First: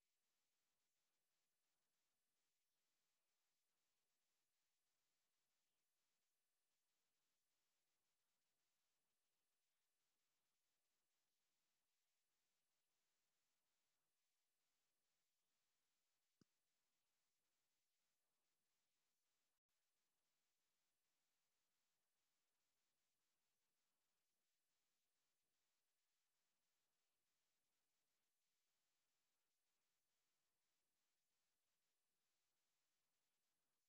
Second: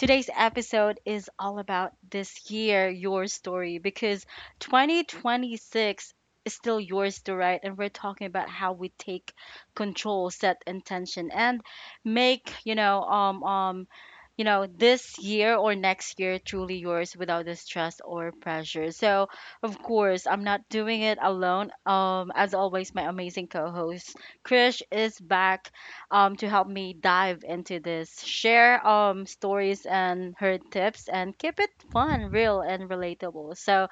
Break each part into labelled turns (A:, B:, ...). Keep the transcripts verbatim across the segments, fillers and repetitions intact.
A: Today's episode is all about this year, your story, because twenty twenty-six is still yours to write, and we're talking about how we take control, set intention, and make, you know, um, um, you know, this year or next year truly yours without the stress or pressure. So, of course, I'm not doing it alone. Um, as always, my amazing co host Krish is back um, to help me dive into this, share um, stories and her tips, and keep it fun, real, and relatable. So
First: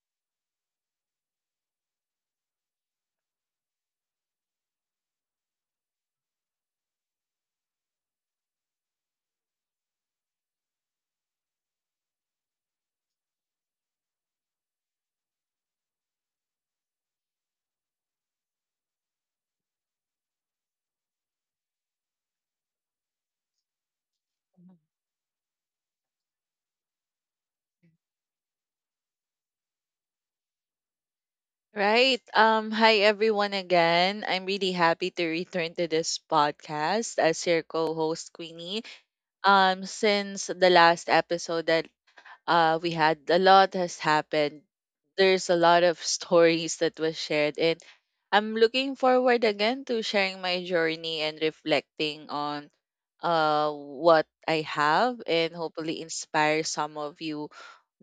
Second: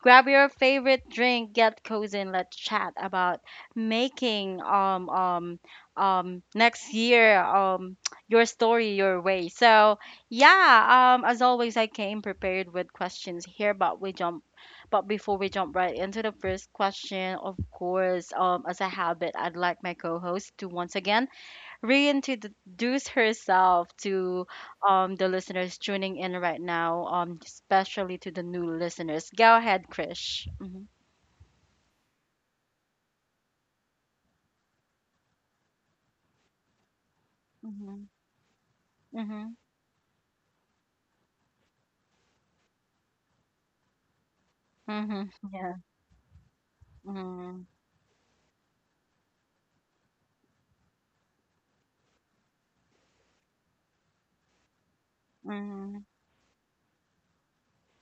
A: grab your favorite drink, get cozy, and let's chat about making um, um, um, next year um, your story your way. So yeah, um, as always, I came prepared with questions here, but we jump. But before we jump right into the first question, of course, um, as a habit, I'd like my co-host to once again reintroduce herself to um, the listeners tuning in right now, um, especially to the new listeners. Go ahead, Krish. Mm-hmm.
B: Right. Um, hi everyone again. I'm really happy to return to this podcast as your
A: Mm-hmm.
B: co-host Queenie.
A: Mm-hmm.
B: Um, since the last episode that uh, we had, a lot has happened.
A: Mm-hmm.
B: There's a
A: Yeah.
B: lot of stories that was shared,
A: Mm-hmm.
B: and I'm looking forward again to sharing my journey and reflecting on uh what I have and hopefully
A: Mm-hmm.
B: inspire some of you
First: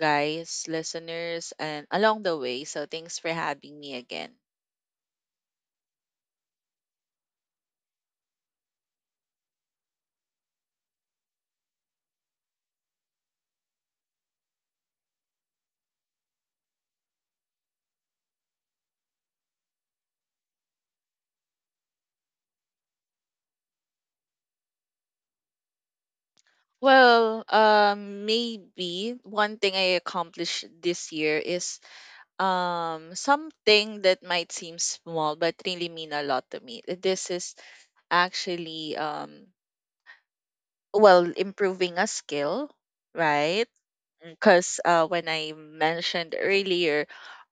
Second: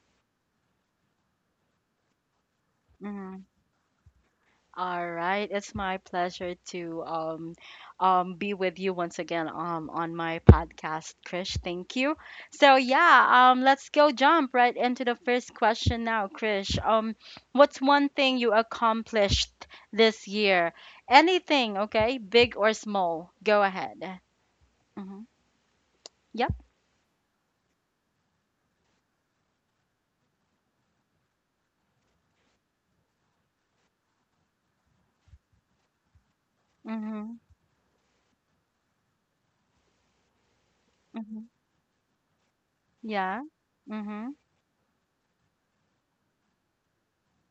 B: guys, listeners, and along the way. So thanks for
A: Mm-hmm.
B: having me again.
A: All right, it's my pleasure to um, um, be with you once again um, on my podcast, Krish. Thank you. So yeah, um, let's go jump right into the first question now, Krish. Um, what's one thing you accomplished this year? Anything, okay, big or small? Go ahead. Mm-hmm. Yep.
B: Well, um, maybe one thing I accomplished this year is um something that might seem small but really mean a lot to me. This
A: Mm-hmm.
B: is actually um well,
A: Mm-hmm.
B: improving a skill,
A: Yeah.
B: right?
A: Mm-hmm.
B: Because uh, when I mentioned earlier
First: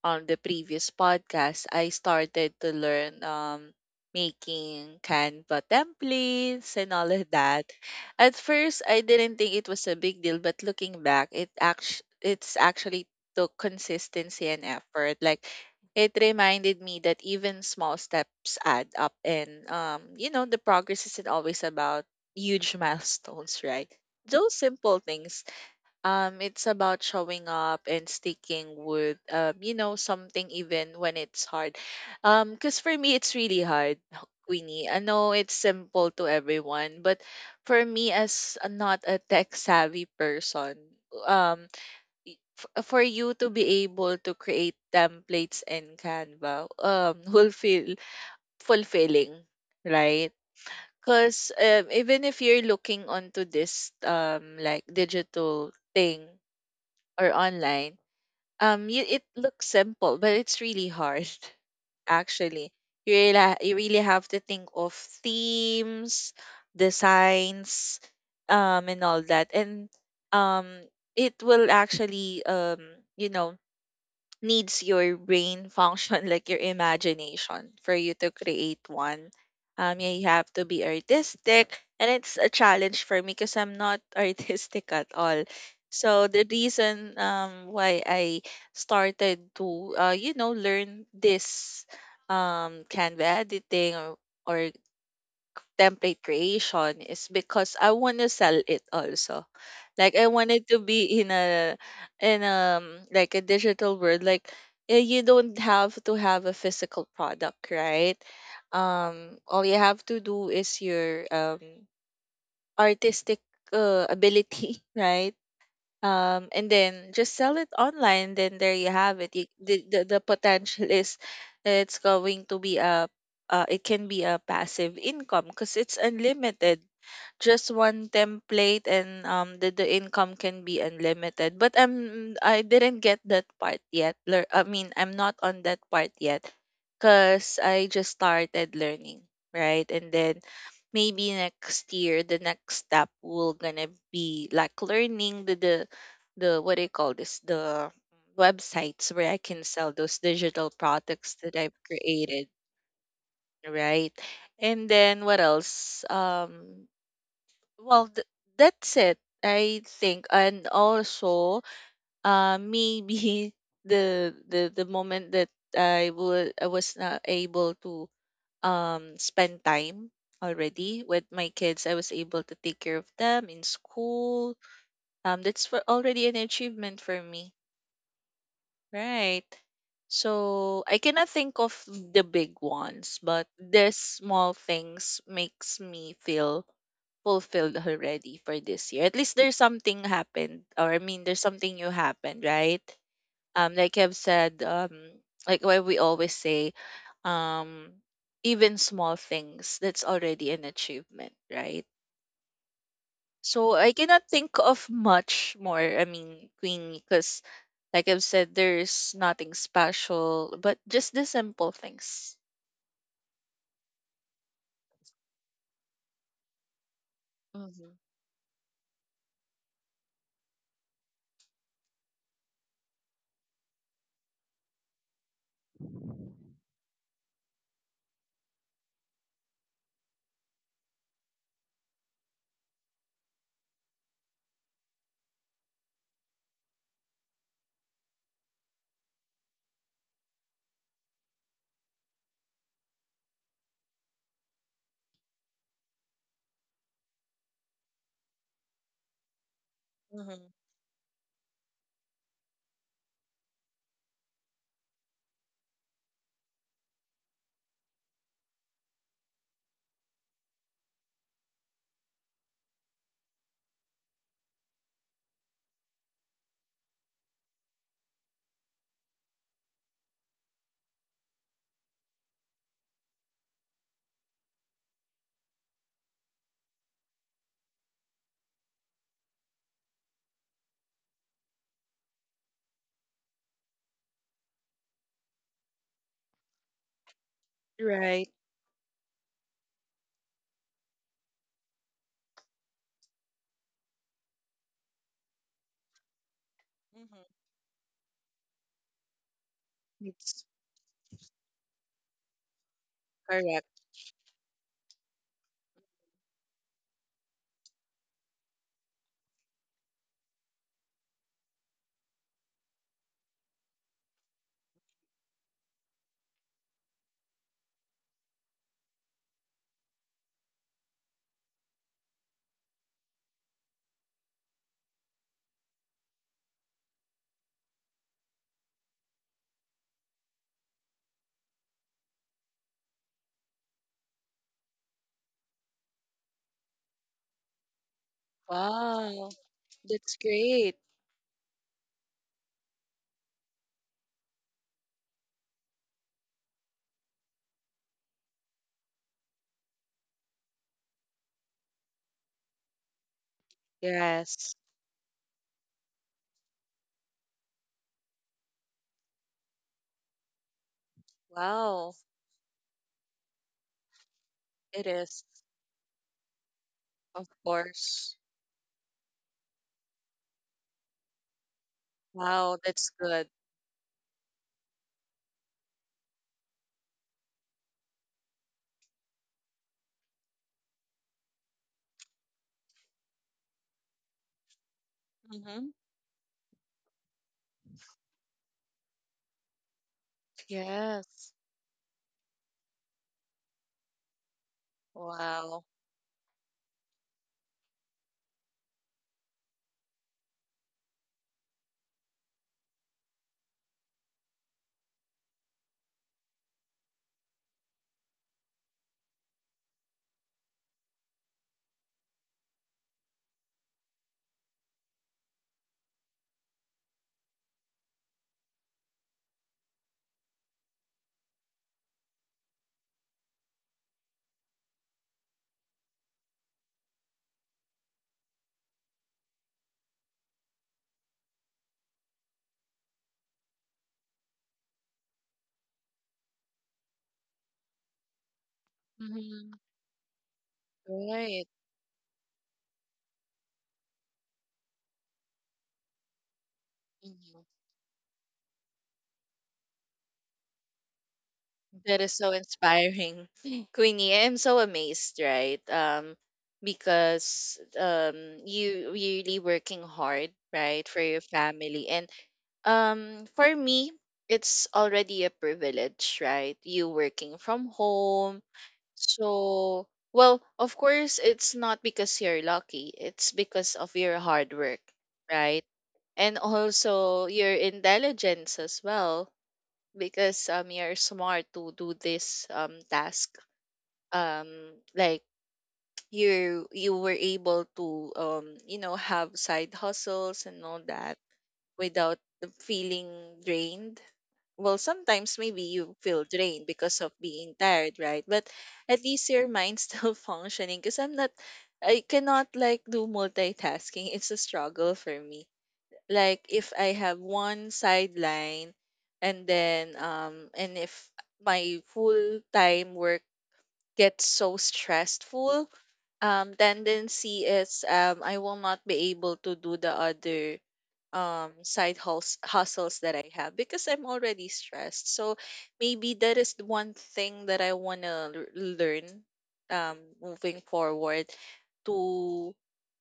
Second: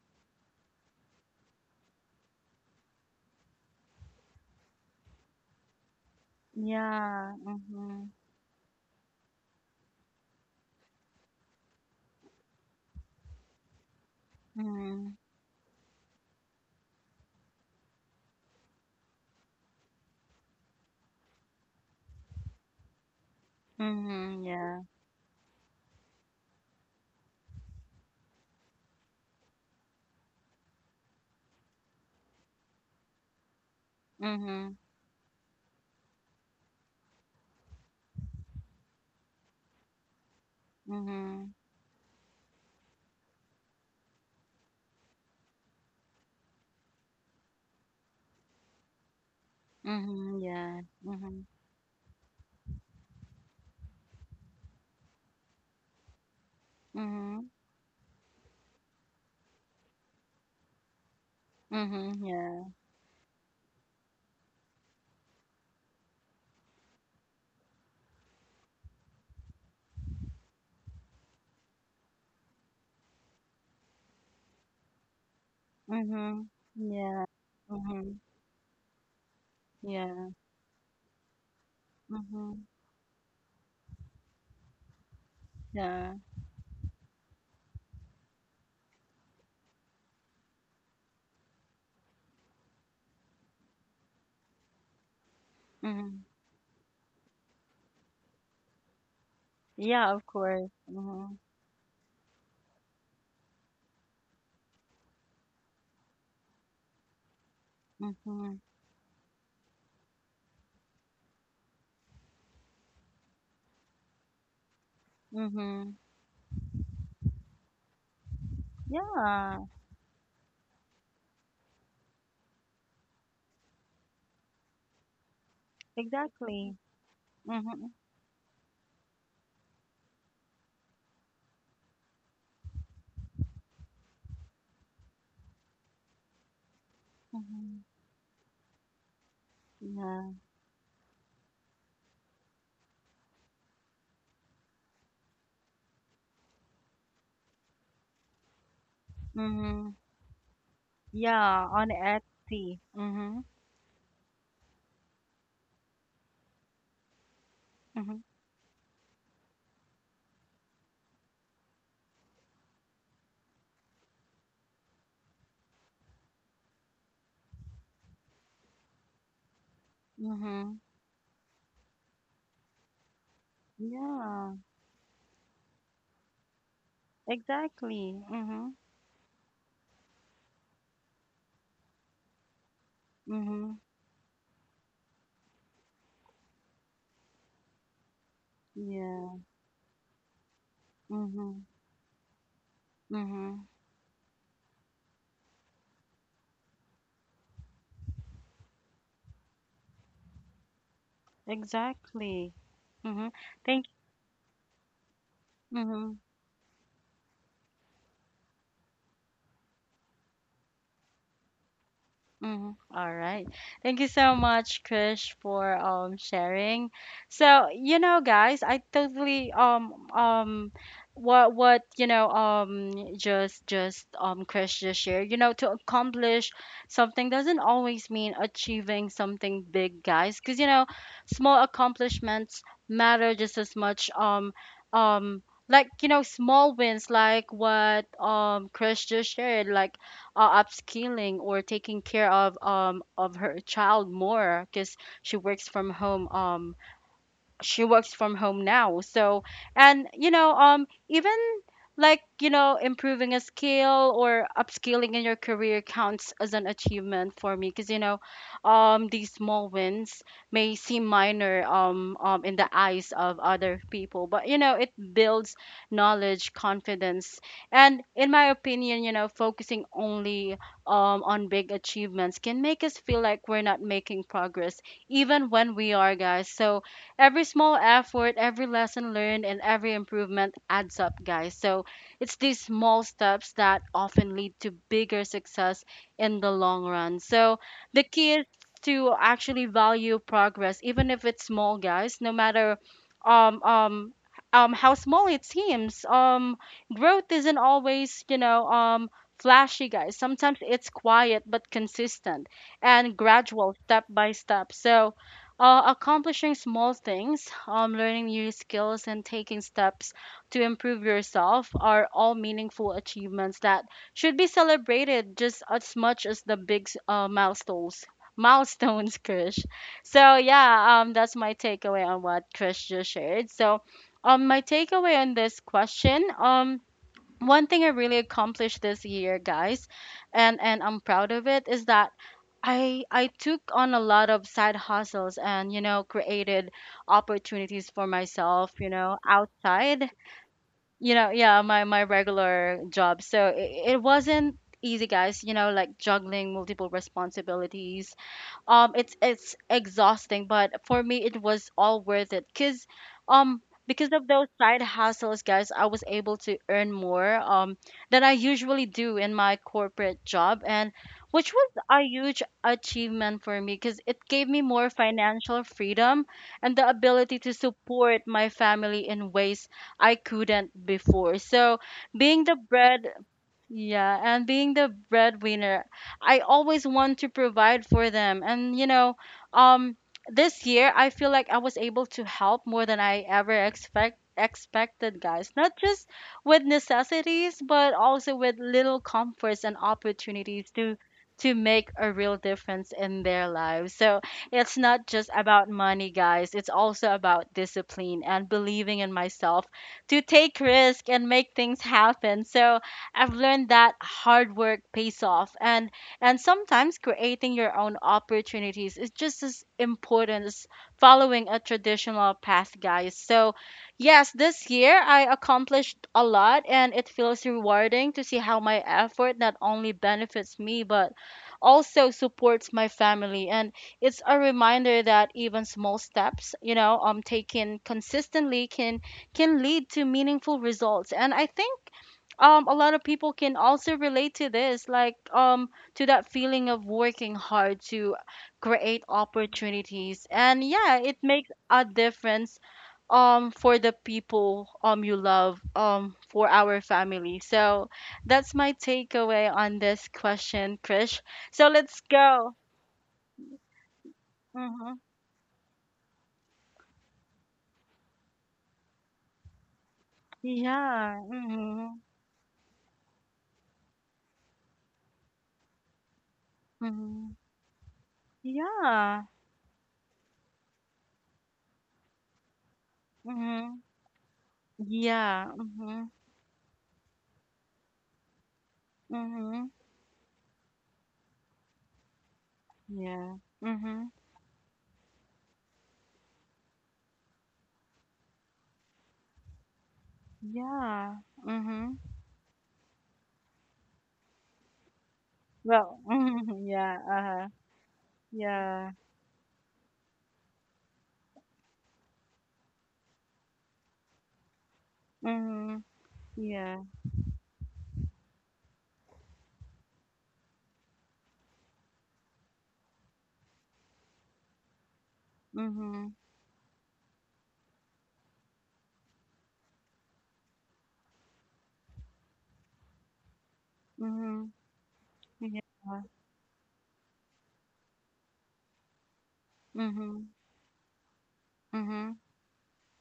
B: on the previous podcast, I started to learn, um, making Canva templates and all of
A: Yeah.
B: that.
A: Mm-hmm.
B: At first, I didn't think it was a big deal, but looking back, it act- it's actually took consistency and
A: Mm-hmm.
B: effort. Like, it reminded me that even small steps add up, and um, you know, the progress isn't always about huge milestones, right?
A: Mm-hmm.
B: Those
A: Yeah.
B: simple things, um, it's about showing up and sticking with, um, you know, something even when it's hard. Um, because for me, it's really hard,
A: Mm-hmm.
B: Queenie. I know it's simple to everyone, but for me, as a- not a tech savvy person,
A: Mm-hmm.
B: um, y- f- for you to be able to create templates in Canva, um, will feel fulfilling, right?
A: Mhm, yeah. Mhm.
B: Because um, even if you're looking onto this um like digital thing or
A: Mhm.
B: online, um, you, it looks simple, but it's really hard.
A: Mhm,
B: Actually,
A: yeah.
B: you really ha- you really have to think of themes, designs, um, and all that, and um, it will actually, um, you know needs your brain function like
A: Mhm.
B: your
A: Yeah.
B: imagination for you
A: Mhm.
B: to create one. Um, yeah, you
A: Yeah.
B: have to be artistic, and it's a
A: Mhm.
B: challenge for me because I'm not artistic at all.
A: Yeah.
B: So the reason um why I started to uh you know learn this um Canva editing, or, or template
A: Mhm.
B: creation is because I want to sell it also.
A: Yeah,
B: Like,
A: of
B: I wanted
A: course.
B: to be in
A: Mhm.
B: a in um like a digital world. Like, eh, you don't have to have a physical product, right?
A: Mhm.
B: Um, all you have to do is your um artistic uh, ability, right?
A: Mhm.
B: Um, and then just sell it online. Then there you have it. You,
A: Yeah,
B: the, the the potential is, it's going to be a uh, it can be a passive income because it's
A: exactly.
B: unlimited. Just
A: Mhm.
B: one template, and um the, the income can be unlimited, but i'm i didn't get that part yet. Lear- I mean, I'm not on that part yet because
A: Mhm.
B: I just started learning, right? And
A: Yeah.
B: then maybe next year the next step will gonna be like learning the the, the what do you call this, the websites where I can sell
A: Mhm.
B: those digital products that
A: Yeah,
B: I've
A: on
B: created,
A: Etsy. Mhm.
B: right? And then what else? um well,
A: Mhm.
B: th- that's it, I think. And also, uh, maybe the the the moment that I would I was not able to um spend time
A: Mhm.
B: already with my kids. I was able to take care of them in school.
A: Yeah,
B: Um, that's for already an achievement for me.
A: exactly. Mhm.
B: Right. So I cannot think of the big ones, but
A: Mhm.
B: the small things makes me feel fulfilled already for this year. At least
A: Yeah.
B: there's something happened, or I mean, there's
A: Mhm.
B: something new happened, right?
A: Mhm.
B: Um, like I've said, um, like why we always say, um, even small things, that's already an achievement, right?
A: Exactly. Mhm.
B: So
A: Thank.
B: I cannot think of much more, I
A: Mhm.
B: mean, Queenie, because like I've said, there's nothing special, but just the simple things.
A: Mhm. All right. Thank you so much, Krish, for um sharing. So,
B: Mm-hmm.
A: you know, guys, I totally um um what what you know um just just um Krish just shared. You know, to accomplish something doesn't always mean achieving something big, guys, because you know, small accomplishments matter just as much um um like you know small wins like what um Krish just shared like uh, upskilling or taking care of um of her child more because she works from home um she works from home now. So, and you
B: Mm-hmm.
A: know, um, even like you know, improving a skill or upskilling in your career counts as an achievement for me because you know, um, these small wins may seem minor, um, um, in the eyes of other people, but you know, it builds knowledge, confidence, and in my opinion, you know, focusing only um on big achievements can make us feel like we're not making progress, even when we are, guys. So, every small effort, every lesson learned, and every improvement adds up, guys. So it's these small steps that often lead to bigger success in the long run. So the
B: Right.
A: key is to actually value progress, even if it's small, guys, no matter um um um how small it seems. Um growth
B: Hmm.
A: isn't always, you know, um flashy guys.
B: It's
A: Sometimes it's quiet but consistent and gradual
B: correct.
A: step by step. So uh, accomplishing small things, um, learning new skills, and taking steps to improve yourself are all meaningful achievements that should be celebrated just as much as the big uh, milestones. Milestones, Krish. So yeah, um, that's my takeaway on what Krish just shared. So, um, my takeaway on this question, um, one thing I really accomplished this year, guys, and and I'm proud of it, is that I I took on a lot of side hustles and you know created opportunities for myself you know
B: Wow.
A: outside
B: That's great.
A: you know yeah my my regular job so it, it wasn't easy guys you know like juggling multiple responsibilities um it's it's exhausting but for me it was all worth it because um because of those
B: Yes.
A: side hustles guys I was able to earn more um than I usually do in my corporate job and which was
B: Wow.
A: a huge achievement for me because it gave me
B: It
A: more
B: is.
A: financial freedom and the
B: Of
A: ability to
B: course.
A: support my family in ways I couldn't before so being
B: Wow.
A: the
B: That's
A: bread
B: good.
A: yeah, and being the breadwinner, I always want to provide for them. And you know, um, this year I feel like I was able to help more than I ever expect expected, guys.
B: Hmm.
A: Not just with necessities, but also with little comforts and opportunities to
B: Yes.
A: to make a real difference in their lives. So it's not just
B: Wow.
A: about money, guys. It's also about discipline and believing in myself to take risk and make things happen. So I've learned that hard work pays off and and sometimes creating your own opportunities is just as important as following a traditional path, guys. So, yes, this year I accomplished a lot and it feels rewarding to see how my effort not only benefits me but also supports my family and it's a reminder that even small steps you know um taken consistently can can lead to meaningful results and I think um a lot of people can also relate to this like um to that feeling of working hard to create
B: Hmm.
A: opportunities and yeah it
B: Right.
A: makes a difference um for the people um you love um for our family so that's my takeaway on this question Krish so
B: That
A: let's
B: is so
A: go
B: inspiring, Queenie. I'm so
A: mm-hmm.
B: amazed, right? Um, because um, you really working hard, right, for your
A: Yeah
B: family,
A: mm-hmm.
B: and um, for me, it's already a privilege, right? You
A: Mm-hmm.
B: working from home,
A: Yeah
B: so well, of course, it's not because you're lucky. It's because
A: mm-hmm.
B: of your hard work,
A: Yeah
B: right?
A: mm-hmm.
B: And also your intelligence as well,
A: Mm-hmm.
B: because um you're smart to do this um task,
A: Yeah mm-hmm.
B: um like, you you were able to um you know have side hustles and all
A: Yeah.
B: that
A: Mhm.
B: without the feeling drained. Well, sometimes maybe you
A: Well,
B: feel
A: mhm.
B: drained
A: Yeah.
B: because of
A: Uh-huh.
B: being tired, right? But
A: Yeah.
B: at least your mind's still functioning, because I'm not, I cannot like do multitasking. It's a struggle for me.
A: Mhm.
B: Like, if
A: Yeah.
B: I have one sideline and then um and if my full time work gets so stressful,
A: Mhm.
B: um tendency is, um I will not be able to do the other um side hus- hustles that I have because I'm already
A: Mhm.
B: stressed. So
A: Yeah.
B: maybe that is the one thing that I want to learn, um
A: Mhm.
B: moving forward,
A: Mhm.
B: to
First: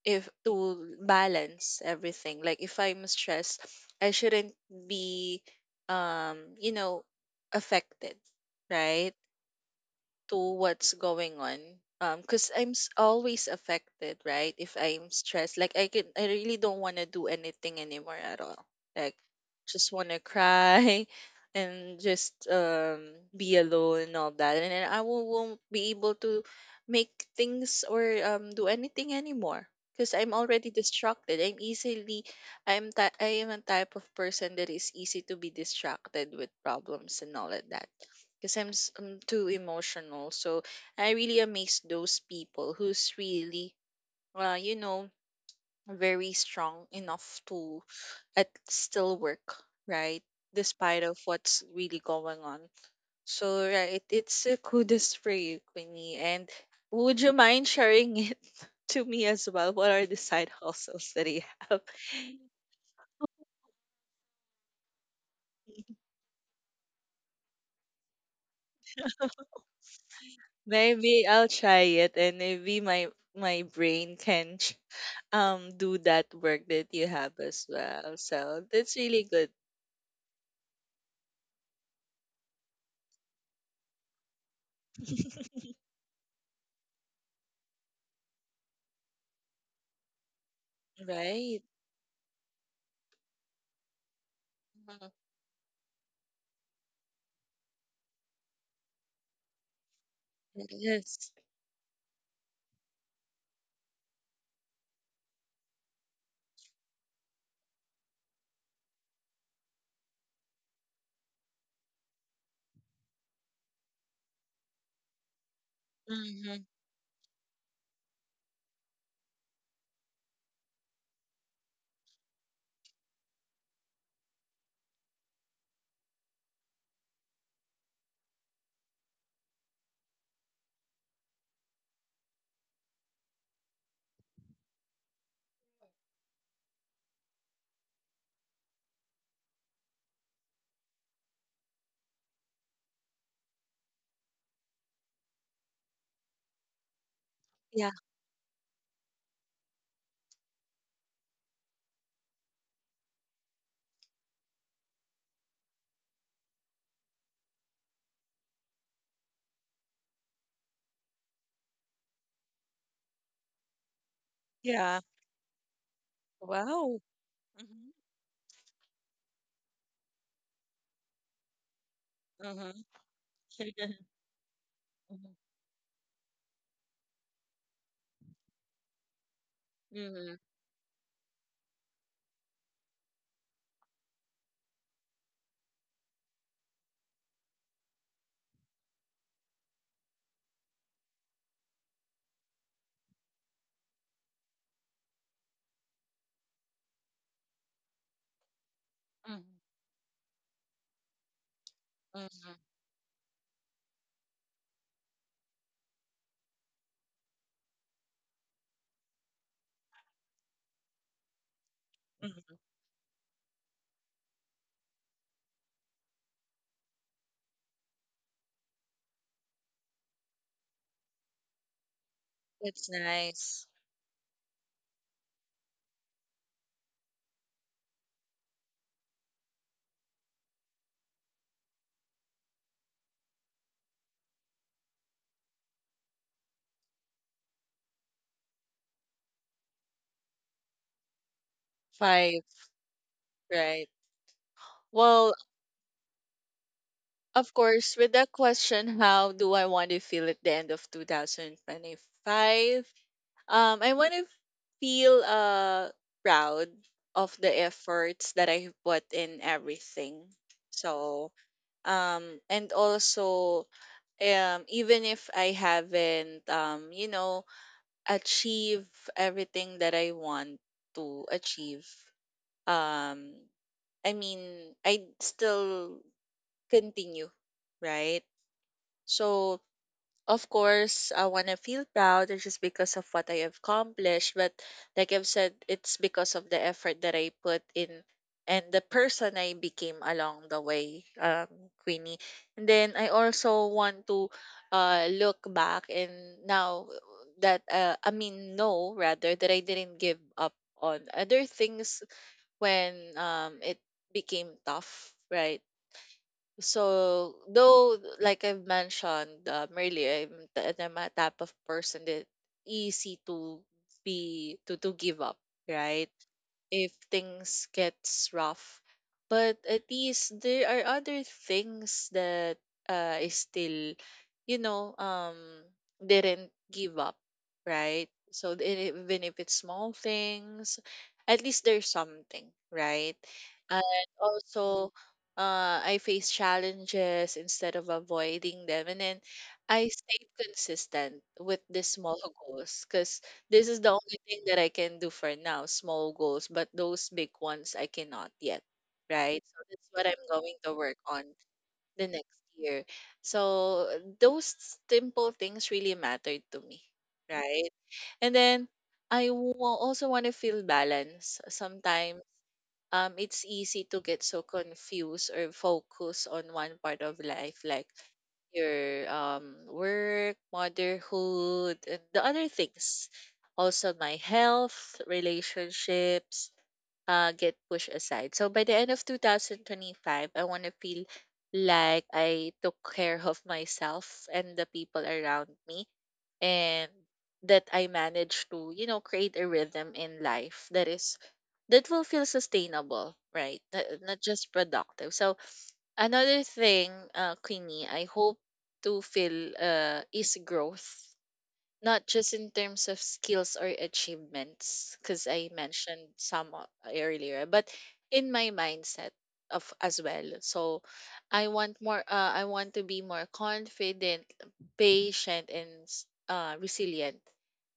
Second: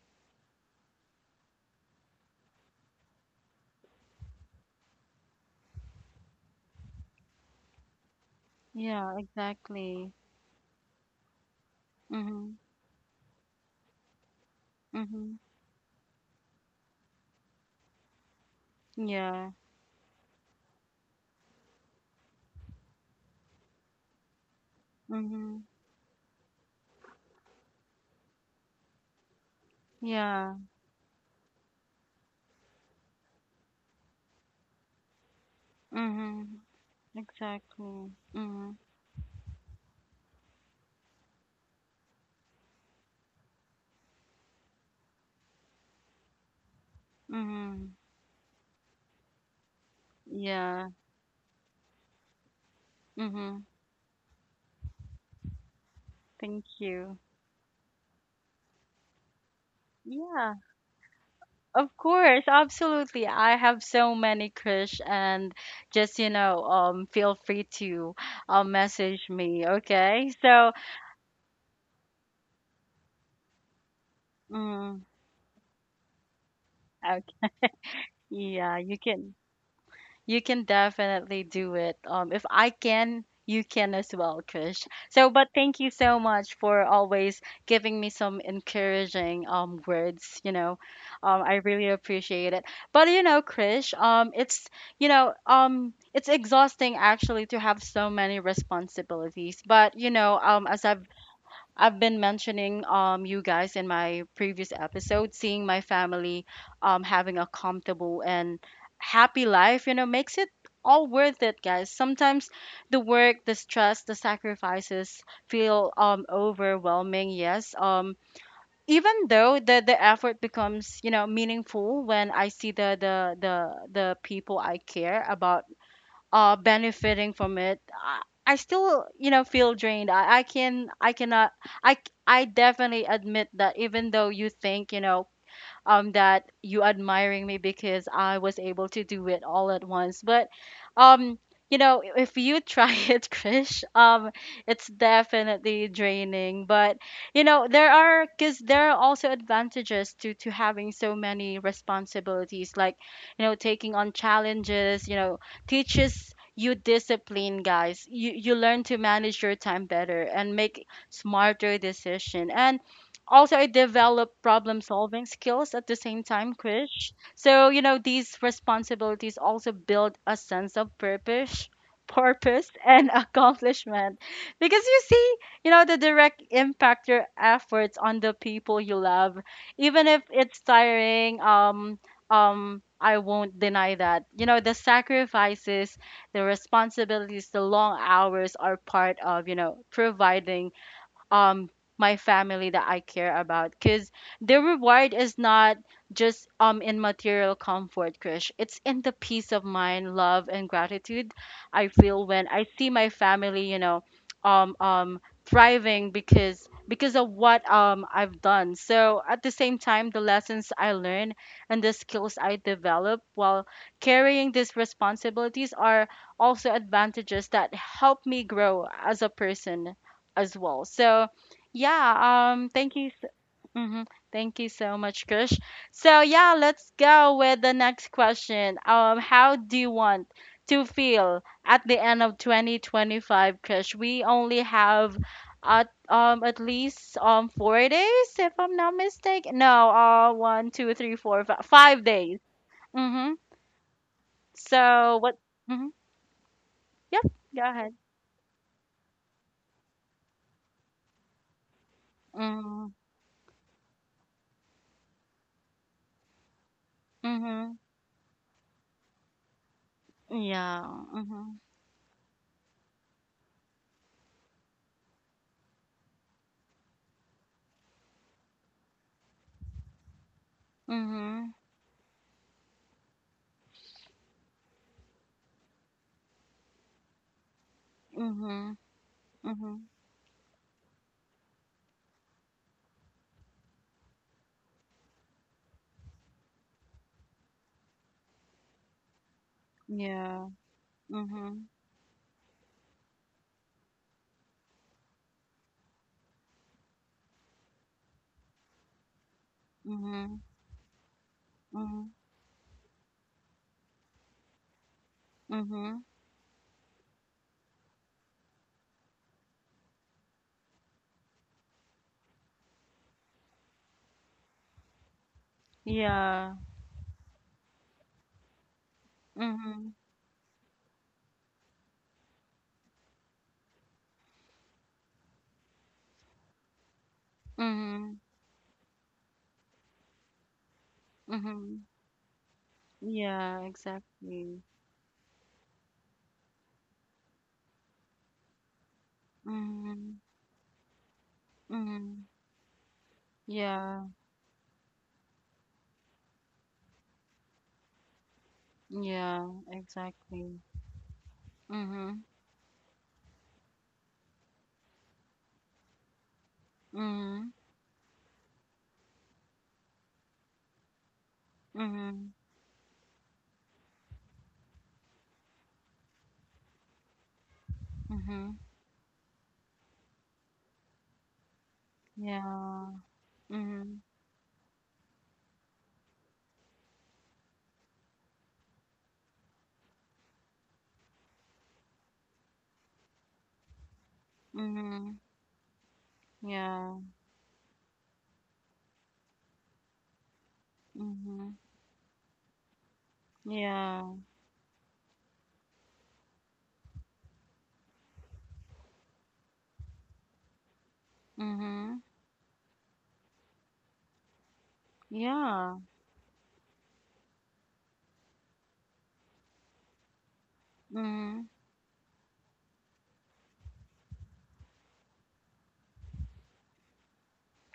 B: if to balance everything. Like, if I'm stressed, I shouldn't be um you know affected, right,
A: Yeah, exactly.
B: to what's going on. Um because
A: Mhm.
B: i'm s- always affected, right? If I'm
A: Mhm.
B: stressed, like, I can, I really don't want to do anything anymore at all. Like,
A: Yeah.
B: just want to cry and just um be alone and all that, and then i will, won't
A: Mhm.
B: be able to make things or um do anything anymore because I'm
A: Yeah.
B: already distracted. I'm easily, i'm ti- I am a type of person that is easy to be distracted with
A: Mhm.
B: problems and all of that,
A: Exactly.
B: because I'm,
A: Mhm.
B: s- I'm too emotional. So I really amaze those people who's really, uh, you know, very strong enough to
A: Mhm.
B: at still work, right?
A: Yeah.
B: Despite of what's really going on. So
A: Mhm.
B: right, it's a kudos for you, Queenie. And
A: Thank
B: would
A: you.
B: you mind sharing it to me as well? What are the side
A: Yeah.
B: hustles that you have?
A: Of course, absolutely. I have so many crush and just, you know, um feel free to uh, message me, okay? So,
B: Maybe I'll try it, and maybe my my brain can ch-
A: mm,
B: um do that work that you have
A: okay,
B: as well. So
A: yeah,
B: that's
A: you
B: really
A: can.
B: good.
A: You can definitely do it. Um, if I can, you can as well, Krish. So, but thank you so much for always giving me some encouraging um words. You know, um, I
B: Right.
A: really appreciate it. But you know, Krish, um, it's you
B: Mhm.
A: know, um, it's exhausting actually to have so many responsibilities. But you know, um, as I've
B: Yes.
A: I've been mentioning um you guys in my previous episode, seeing my family um having a comfortable and happy life, you know, makes it all worth it, guys. Sometimes the work, the stress, the sacrifices feel um
B: Mm-hmm.
A: overwhelming, yes. Um even though the the effort becomes, you know, meaningful when I see the the the, the people I care about uh benefiting from it i, I still you know feel drained I, I can i cannot i c- i definitely admit that even though you think you know um, that you admiring me because I was able to do it all at once. But um, you know, if you try it, Krish, um, it's definitely draining. But you know,
B: Yeah.
A: there are because there are also advantages to to having so many responsibilities, like you know, taking on challenges. You know, teaches you discipline guys you you learn to manage your time better and make smarter decision and also I developed problem
B: Yeah.
A: solving skills at the same time,
B: Wow.
A: Krish. So, you
B: Mm-hmm.
A: know, these responsibilities also build a sense of purpose purpose
B: Mm-hmm.
A: and accomplishment because you see you know the direct impact your efforts on the people you love even if
B: Mm-hmm.
A: it's tiring um um I won't deny that you know the sacrifices the responsibilities the long hours are part of you know providing um my family that I care about because the reward is not just um in material comfort, Krish. It's in the peace of mind, love and gratitude I feel when I see my family, you know, um um thriving because because of what um I've done. So at the same time the lessons I learn and the skills I develop while carrying these responsibilities are also advantages that help me grow as a person as well. So yeah, um,
B: That's
A: thank you,
B: nice.
A: mm-hmm, Thank you so much, Krish. So yeah, let's go with the next question. Um, how do you want to feel at the end of twenty twenty-five, Krish? We only have at um at least um four days, if I'm not mistaken. No, uh, one, two, three, four, five, five days.
B: Five,
A: Mm-hmm.
B: right?
A: So
B: Well,
A: what? Mm-hmm. Yep.
B: of
A: Go ahead.
B: course, with that question, how do I want to feel at the end of
A: Mm-hmm.
B: twenty twenty-five? Um, I want to feel uh proud of the
A: Mm-hmm.
B: efforts that I put in everything.
A: Yeah.
B: So,
A: Mm-hmm.
B: um, and also, um, even if I haven't, um, you know, achieve everything that I want to
A: Mm-hmm.
B: achieve, um, I mean, I still continue, right?
A: Mm-hmm.
B: So
A: Mhm.
B: of course, I want to feel proud, it's just because of what I accomplished, but like I've said, it's because of the effort that I put in and the person I became
A: Yeah.
B: along the way, um,
A: Mhm.
B: Queenie. And then I also want to uh, look back and now that, uh, I mean, know rather that I didn't give
A: Mhm.
B: up on other things
A: Mhm.
B: when um, it became tough, right?
A: Mhm.
B: So, though, like I've mentioned um, earlier, I'm, t- I'm a type of person that easy to be to to give up, right?
A: Yeah.
B: If things gets rough. But at
A: Mhm.
B: least there are other things that uh, I still, you know, um, didn't give up, right?
A: Mhm.
B: So th- even if it's small things, at least
A: Mhm.
B: there's something, right?
A: Yeah,
B: And
A: exactly.
B: also, uh, I face challenges instead of avoiding them, and then I
A: Mhm.
B: stayed consistent with the small
A: Mhm.
B: goals, because this is the
A: Yeah.
B: only thing that I can do for now, small goals, but those big ones I cannot yet, right?
A: Yeah,
B: So that's what I'm
A: exactly.
B: going to work on the
A: Mhm.
B: next year. So those simple things really mattered to me,
A: Mhm.
B: right? And then I wa- also want to feel balance. Sometimes
A: Mhm.
B: um, it's easy to get so confused or focus on one part of life, like
A: Mhm.
B: your um, work, motherhood, and the other
A: Yeah.
B: things. Also,
A: Mhm.
B: my health, relationships uh, get pushed aside. So, by the end of twenty twenty-five, I want to feel like I took care of myself and the people
A: Mhm.
B: around me, and
A: Yeah.
B: that I manage to, you know, create a rhythm in life that is
A: Mhm.
B: that will feel sustainable, right? Th-
A: Yeah.
B: Not just productive. So another thing, uh, Queenie, I hope to feel uh, is growth,
A: Mhm.
B: not just in terms of skills or achievements, because I
A: Yeah.
B: mentioned some o- earlier, but in my mindset of as well. So
A: Mhm.
B: I want more. Uh, I want to be more confident, patient, and s- uh, resilient.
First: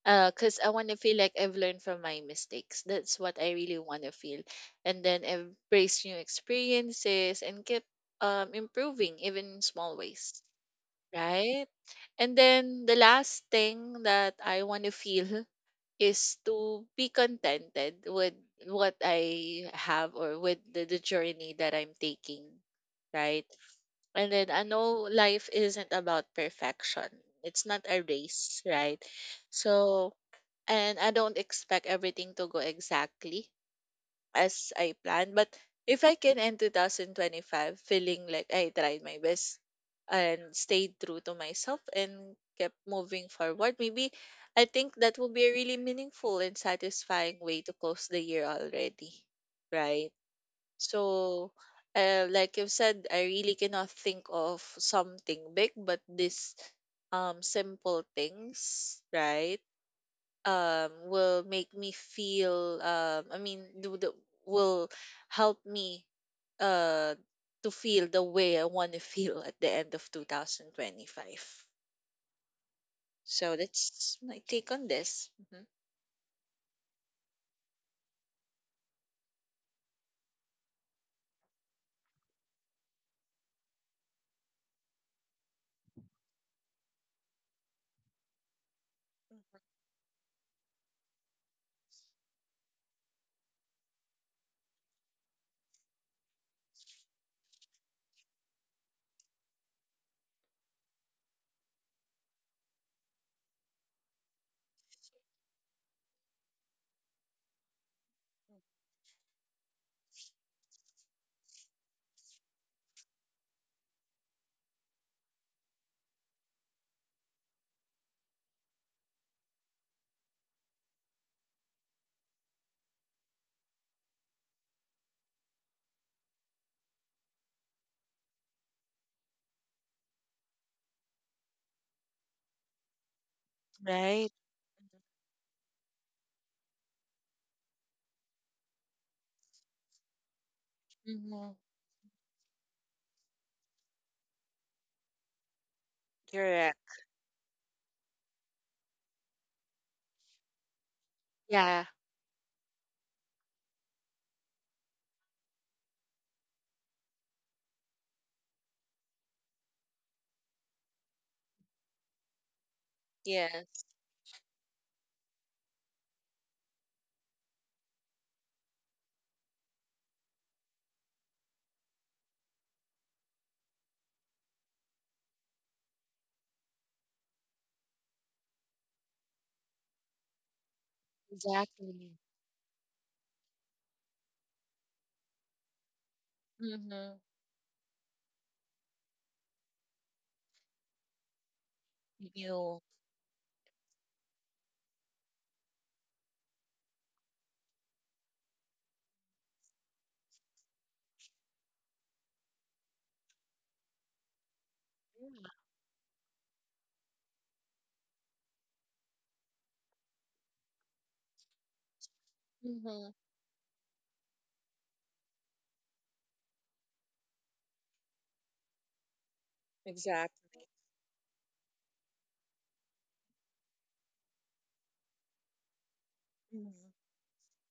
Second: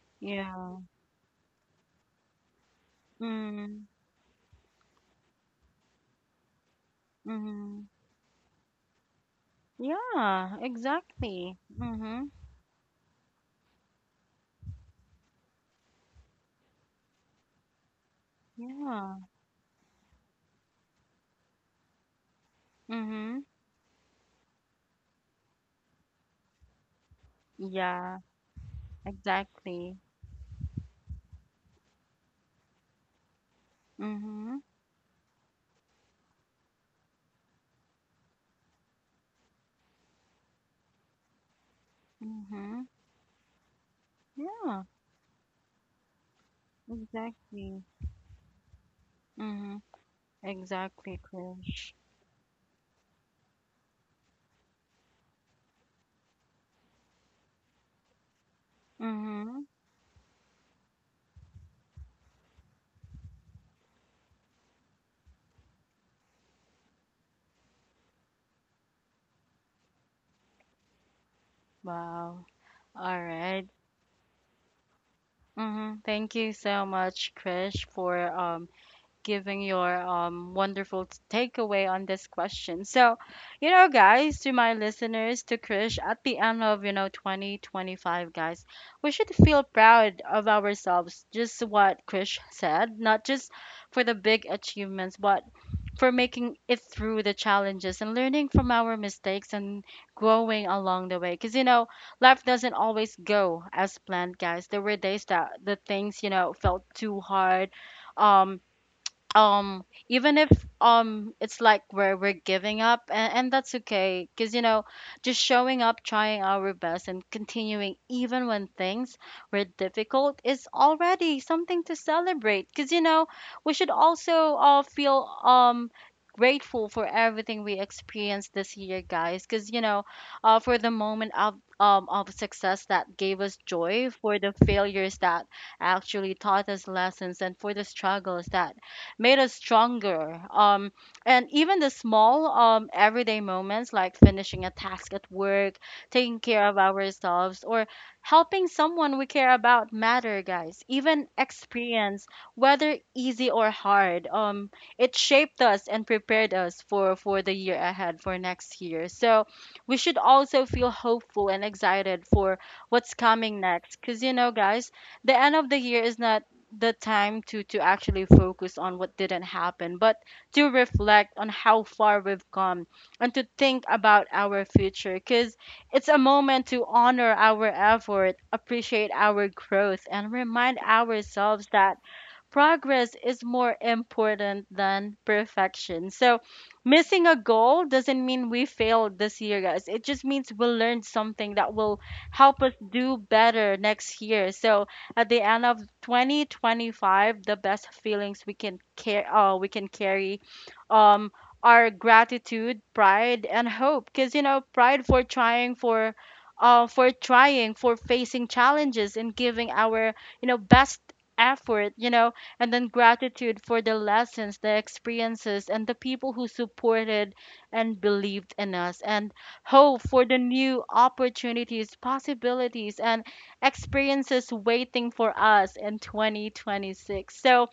B: Because I
A: Yeah.
B: want to feel like I've learned from my mistakes. That's what I really
A: Mhm.
B: want to feel. And then embrace new experiences and keep
A: Mhm.
B: um, improving, even in small ways,
A: Yeah, exactly.
B: right?
A: Mhm.
B: And then the last thing that I want to feel is to be contented with what
A: Yeah.
B: I have or with the, the journey that I'm taking,
A: Mm-hmm.
B: right? And then I know life isn't about perfection. It's not a
A: Yeah,
B: race, right?
A: exactly.
B: So, and I don't expect everything to go exactly
A: Mm-hmm.
B: as I planned. But if I can end twenty twenty-five feeling like I tried my best and stayed true to myself and kept
A: Mm-hmm.
B: moving forward, maybe I
A: Yeah,
B: think that would be a really meaningful and satisfying way to
A: exactly.
B: close the year already.
A: Mm-hmm.
B: Right?
A: Exactly,
B: So,
A: Krish.
B: uh, like you've said, I really cannot think of something big, but this um simple things,
A: Mm-hmm.
B: right? Um will make me feel um I mean do the will help me uh to feel the way I want to feel at the end of twenty twenty-five.
A: Wow. All
B: So
A: right.
B: that's my take on this. Hmm.
A: Mm-hmm. Thank you so much, Krish, for um giving your um, wonderful t- takeaway on this question. So, you know, guys, to my listeners, to Krish, at the end of, you know, twenty twenty-five, guys, we should feel proud of ourselves, just what Krish said, not just for the big achievements, but for making it through the challenges and learning from our mistakes and growing along the way. Because, you know, life doesn't always go as planned, guys. There were days that the things, you know, felt too hard. Um, um even if um it's like we're we're giving up, and, and that's okay, because you know just showing up, trying our best, and continuing even when things were difficult is already something to celebrate, because you know we should also all feel um grateful for everything we experienced this year, guys, because you know uh, for the moment of um, of success that gave us joy,
B: Right.
A: for the failures that actually taught us lessons, and for the struggles that made us stronger. Um, and
B: Hmm.
A: even the small um, everyday moments like finishing a task at work, taking care of
B: Correct.
A: ourselves, or helping someone we care about matter, guys. Even
B: Yeah.
A: experience, whether easy or hard, um, it shaped us and prepared us for, for the year ahead, for next year. So we should also feel hopeful and excited for what's coming
B: Yes.
A: next. Because, you know, guys, the end of the year is not the time to to actually focus on what didn't happen, but to reflect on how far we've come and to think about our future, because it's a moment to honor our effort, appreciate our growth, and remind ourselves
B: Exactly.
A: that progress is more important than perfection. So,
B: Mm-hmm.
A: missing a goal doesn't mean we failed this year, guys. It just means we learned something that will help us
B: You.
A: do better next year. So, at the end of twenty twenty-five, the best feelings we can care uh, we can carry um are gratitude, pride, and hope. Because you know, pride for
B: Yeah.
A: trying, for uh, for trying for facing challenges and giving our you know best effort, you know and then
B: Mm-hmm.
A: gratitude for the lessons, the experiences, and the people who supported and believed in us, and hope for the
B: Exactly.
A: new opportunities, possibilities, and experiences waiting for us in
B: Mm-hmm.
A: twenty twenty-six. So,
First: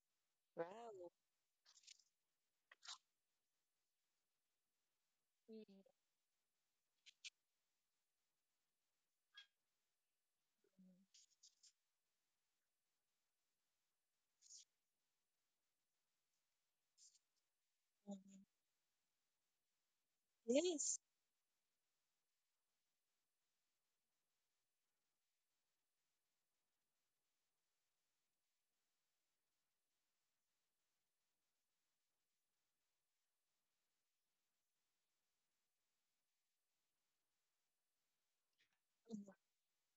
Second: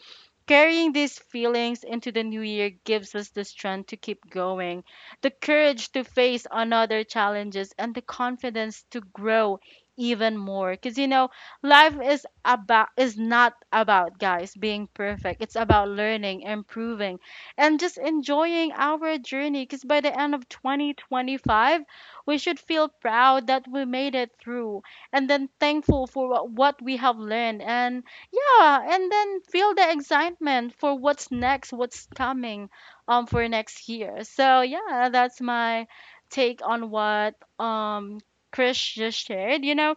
A: Carrying
B: Wow.
A: these feelings into the new year gives us the strength to keep going, the courage
B: Mhm.
A: to face another challenges, and the confidence to grow even more. Because you know, life is about is not about, guys, being perfect. It's about learning, improving, and just enjoying our journey. Because by the end of
B: Yes.
A: twenty twenty-five, we should feel proud that we made it through, and then thankful for what what we have learned, and yeah, and then feel the excitement for what's next, what's coming um for next year. So yeah, that's my take on what um Chris just shared. You know,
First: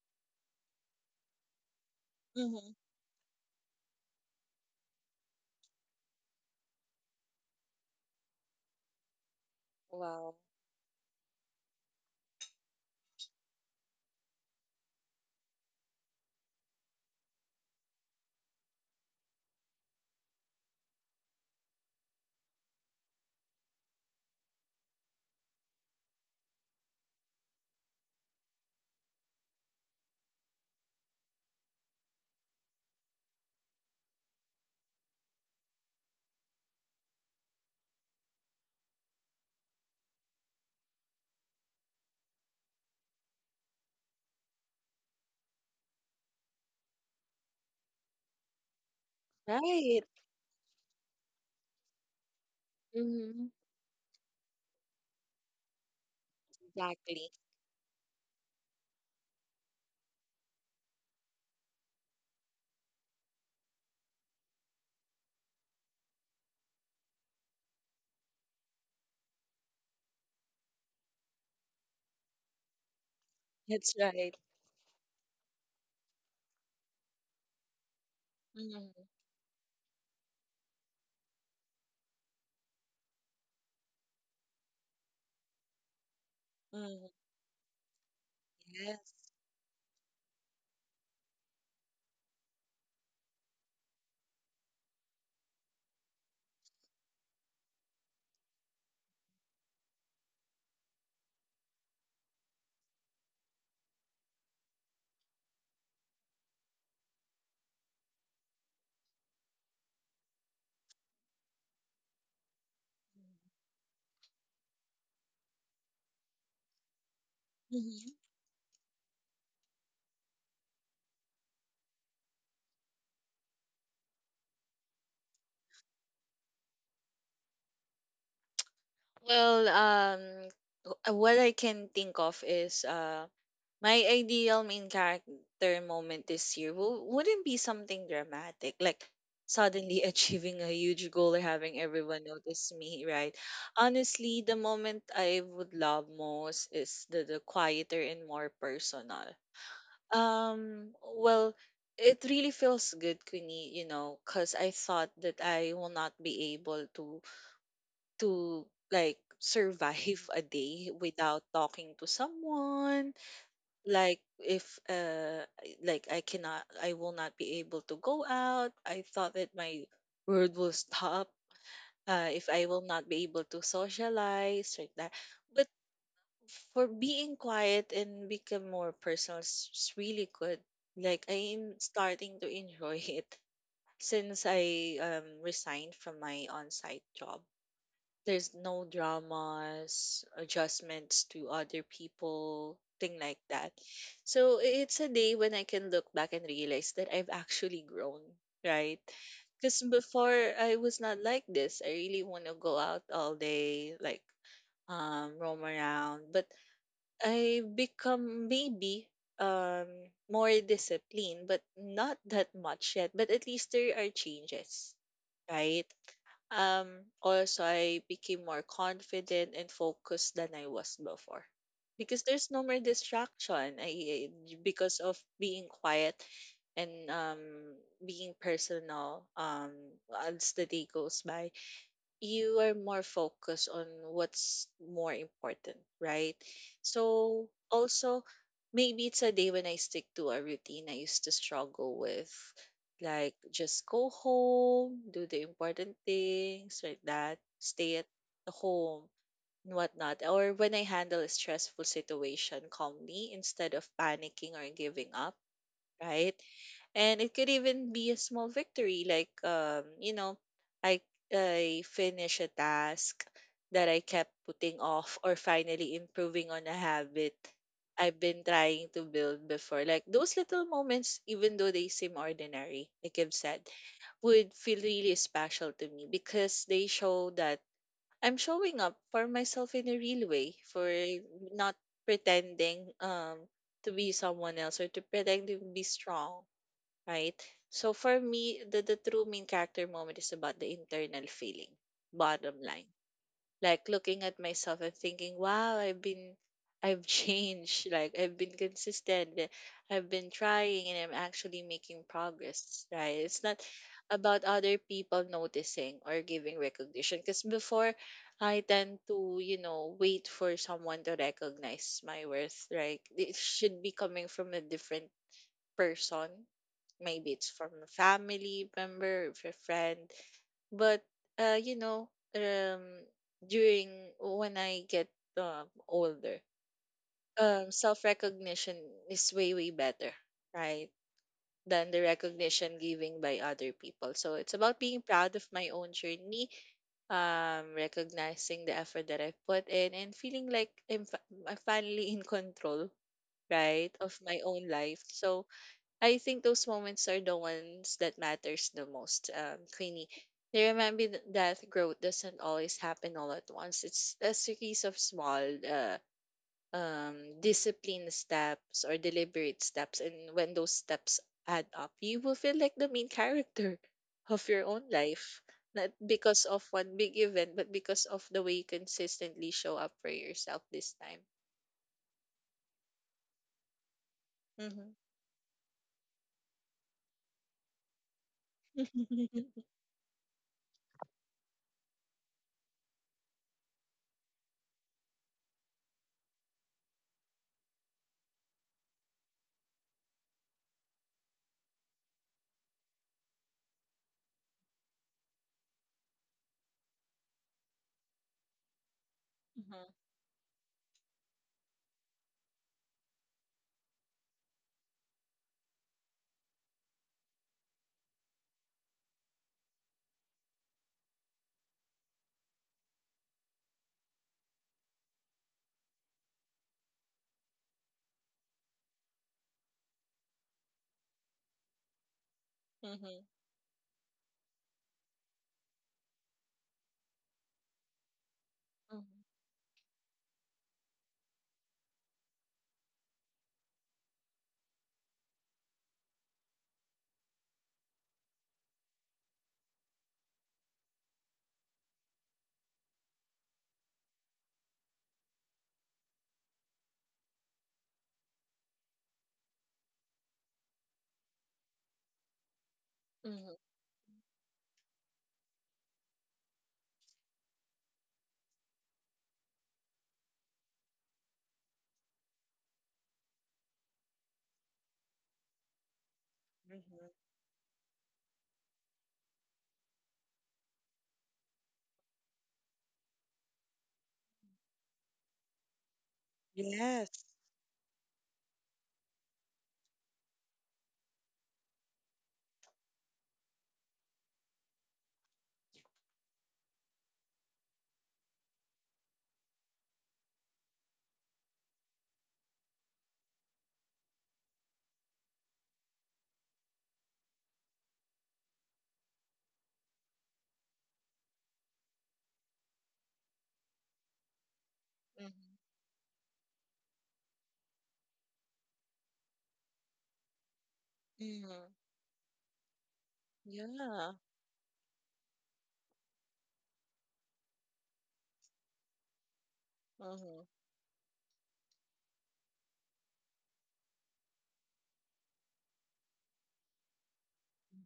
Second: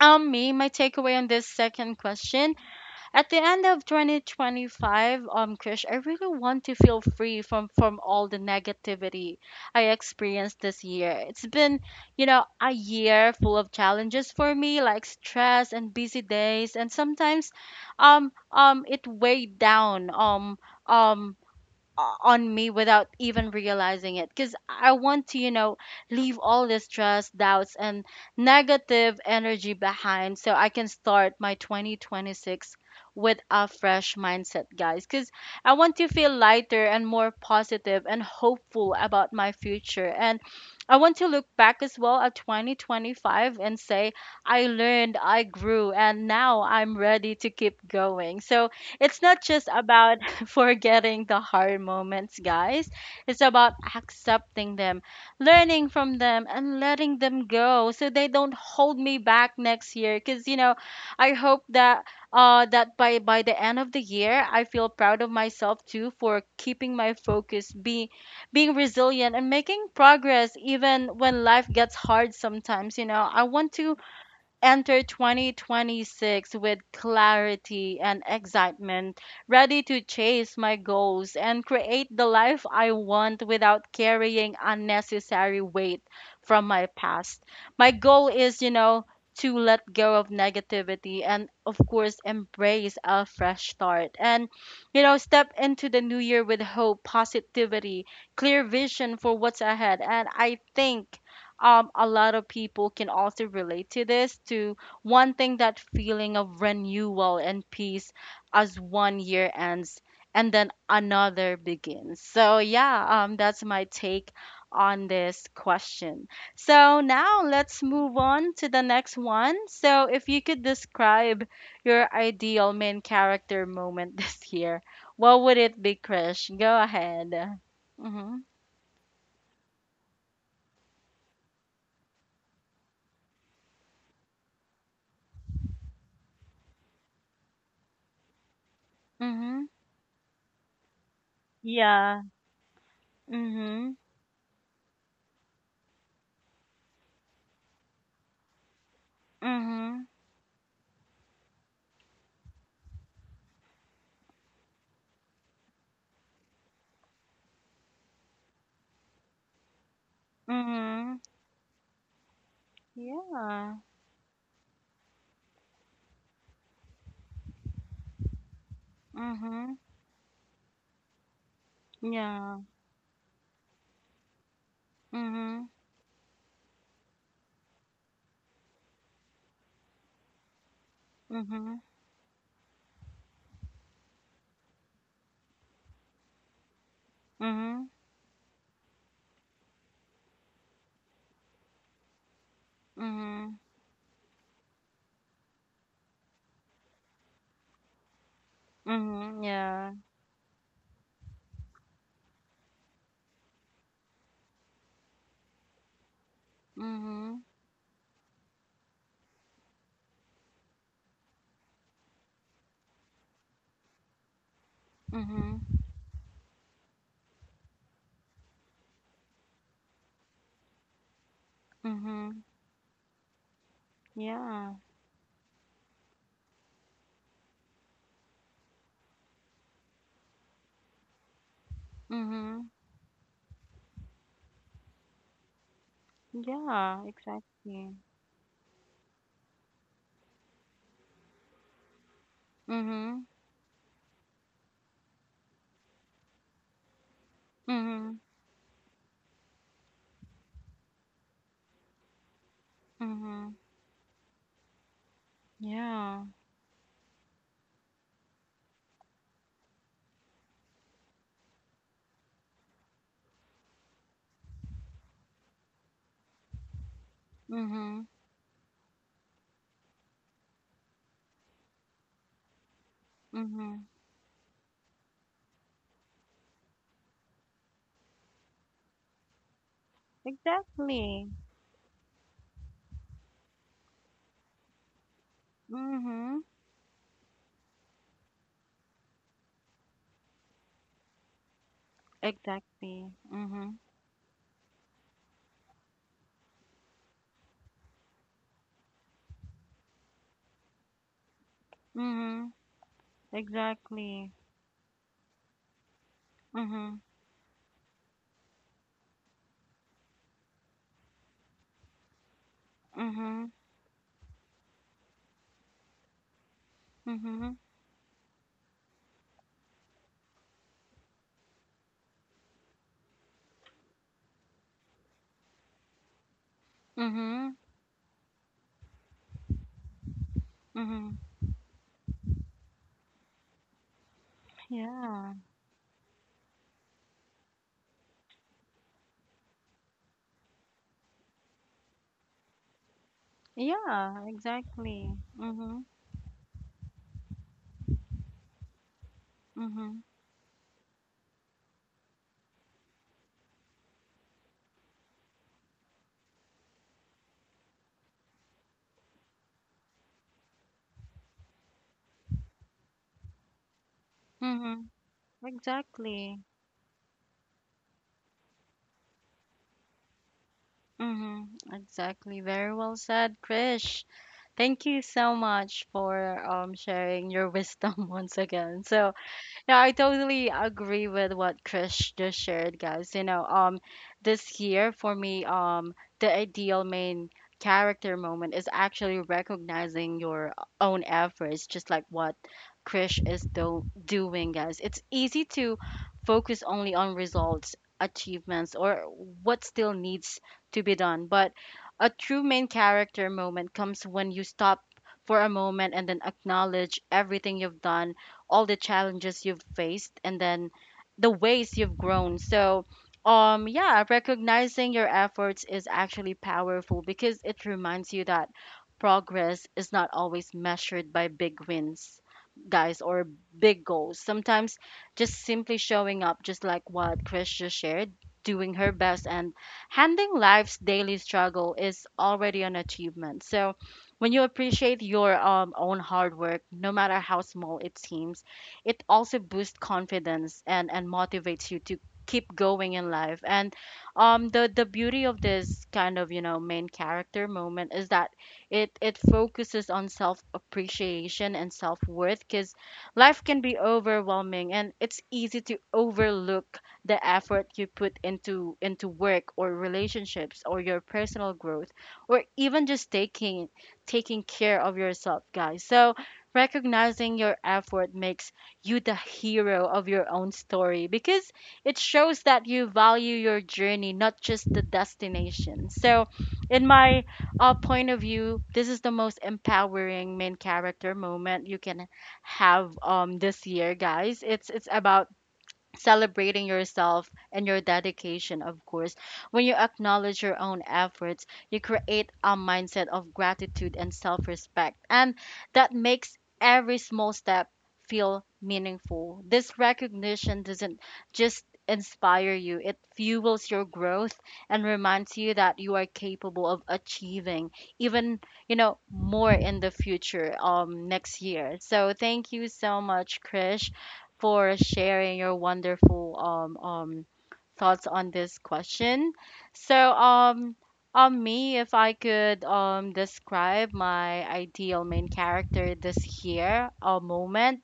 A: um me, my takeaway on this second question,
B: Mm-hmm.
A: at the end of twenty twenty-five, um, Krish, I really want to feel free from from all the negativity I
B: Wow.
A: experienced this year. It's been, you know, a year full of challenges for me, like stress and busy days, and sometimes, um, um, it weighed down, um, um o- on me without even realizing it. Because I want to, you know leave all this stress, doubts, and negative energy behind, so I can start my twenty twenty-six with a fresh mindset, guys. Because I want to feel lighter and more positive and hopeful about my future, and I want to look back as well at twenty twenty-five and say I learned, I grew, and now I'm ready to keep going. So it's not just
B: Right.
A: about forgetting the hard moments, guys. It's
B: Mm-hmm.
A: about accepting them, learning from them, and letting
B: Exactly.
A: them go so they don't hold me back next year. Because, you know, I hope that. Uh, that by by the end of the year, I feel proud of myself too for keeping my focus, be being resilient, and making progress even when life gets hard. Sometimes, you know, I want
B: That's
A: to
B: right.
A: Enter twenty twenty-six with clarity and excitement,
B: Mm-hmm.
A: ready to chase my goals and create the life I want without carrying unnecessary weight from my
B: Hmm.
A: past. My goal is, you know,
B: Yes.
A: to let go of negativity and, of course, embrace a fresh start and, you know, step into the new year with hope, positivity, clear vision for what's ahead. And I think um, a lot of people can also relate to this, to one thing, that feeling of renewal and peace as one year ends and then another begins. So yeah, um, that's my take on this question. So now let's
B: Mm-hmm.
A: move on to the next one. So if you could describe your ideal main character moment this year, what would it be, Krish? Go ahead. Mhm.
B: Well, um, w- what I can think of is uh, my ideal main character moment this year w- wouldn't be something dramatic, like
A: Mhm.
B: suddenly achieving a huge goal or having
A: Yeah.
B: everyone notice me, right?
A: Mhm.
B: Honestly, the moment I would love most is the, the quieter and more personal.
A: Mhm,
B: Um, well, it really feels good, Queenie, you know, because I thought that I will not be able to to like survive a day
A: mhm,
B: without talking to someone.
A: yeah,
B: Like if uh I- like I cannot I will not be able to go out. I thought that
A: mhm,
B: my world will stop uh if
A: yeah,
B: I will not be able to socialize like that. But
A: mhm,
B: for being quiet and become more personal is is really good. Like I am
A: mhm,
B: starting to enjoy it since I um, resigned from my on-site job.
A: mhm,
B: There's no dramas, adjustments to other people, thing like
A: mhm,
B: that. So i- it's a day when I can look back and realize that I've actually grown, right?
A: mhm,
B: Because
A: yeah,
B: before I was not like this. I really want to go out all day, like um, roam around, but
A: mhm,
B: I become maybe um more disciplined, but not that much yet. But at least there are changes,
A: mhm,
B: right? Um, also, I became more confident and focused than I was before. Because
A: mhm,
B: there's no more distraction. I I-
A: yeah,
B: because of being quiet and um being personal, um as the day goes by, you
A: mhm,
B: are more focused on what's more important, right?
A: yeah,
B: So
A: exactly,
B: also maybe it's a day when I stick to a routine I used to struggle with,
A: mhm,
B: like just go home, do the important things like that, stay at
A: mhm,
B: the home and whatnot. Or when I handle a stressful situation calmly
A: mhm,
B: instead of panicking or giving up,
A: yeah,
B: right? And it could even be a small victory, like um you know, i i finish a task that I kept putting off, or finally improving on a habit
A: mhm,
B: I've been trying to build before. Like those little moments, even though they seem ordinary, like I've said,
A: mhm,
B: would feel really special to me because they show that I'm showing up for myself in a real way, for
A: exactly,
B: not pretending um to be someone else or to pretend to be strong,
A: mhm,
B: right? So for me, the, the true main character moment is about the internal feeling, bottom line.
A: exactly, mhm,
B: Like looking at myself and thinking, wow, I've been, I've changed. Like I've been consistent. eh, I've been trying and I'm actually making
A: mhm,
B: progress, right? It's not
A: exactly,
B: about other people noticing or giving
A: mhm,
B: recognition. Because before, I tend to, you know, wait for someone to recognize my worth, right? It
A: mhm,
B: should be coming from a different person. Maybe it's
A: mhm,
B: from a family member, if a friend. But uh, you know, um, during when I get um, older,
A: mhm,
B: um, self recognition is way way better, right?
A: mhm,
B: Than the recognition giving by other people. So it's about being proud
A: yeah.
B: of my own journey, um, recognizing the effort that I put in, and feeling like I'm, fi- I'm finally in control, right, of
A: Yeah,
B: my own life.
A: exactly.
B: So
A: Mm-hmm.
B: I think those moments are the ones that matters the most, um,
A: Mm-hmm.
B: Queenie. They remind me th- that growth doesn't always happen all at once. It's a series of small, uh, um, disciplined steps or deliberate steps, and when those steps add up, you will feel like the main character of your own
A: Mm-hmm.
B: life. Not
A: Exactly.
B: because of one big event, but because of the way you consistently show up for yourself this time.
A: Mm-hmm. Exactly. Very well said, Krish. Thank
B: Mm-hmm.
A: you so much for um sharing your wisdom once again. So,
B: Mm-hmm.
A: No, I totally agree with what Chris just shared, guys. You know, um, this year for me, um, the ideal main character moment is actually recognizing your own efforts, just like what Chris is do- doing, guys. It's easy to focus only on results, achievements, or what still needs to be done, but a true main character moment comes when you stop for a moment and then acknowledge everything you've done, all the challenges you've faced, and then the ways you've grown. So, um, yeah, recognizing your efforts is actually powerful because it reminds you that progress is not always measured by big wins, guys,
B: Hmm.
A: or big goals. Sometimes just simply showing up, just like what Chris just shared, doing her best and handling life's daily struggle is already an achievement. So, when you appreciate your um, own hard work, no matter how small it seems, it also boosts confidence, and, and motivates you to keep going in life. And um, the, the beauty of this kind of, you know, main character moment is that it, it focuses on self appreciation and self worth, because life
B: Hmm.
A: can be overwhelming, and it's easy to overlook the effort you put into into work or relationships or your personal growth or even just taking taking care of yourself, guys. So, recognizing your effort makes you the hero of your own story, because it shows that you value your journey, not just the destination. So, in my uh, point of view, this is the most empowering main character moment you can have um this year, guys. It's it's about celebrating yourself and your dedication, of course. When you acknowledge your own efforts, you create a mindset of gratitude and self respect, and that makes every small step feel meaningful. This recognition doesn't just inspire you, it fuels your growth and reminds you
B: Hmm.
A: that you are capable of achieving even, you know more in the future um next
B: Mhm.
A: year. So thank you so much, Krish,
B: Yeah.
A: for sharing your wonderful um, um, thoughts on this question. So,
B: Mhm.
A: um, on me, if I could um, describe my ideal main character this year, a moment,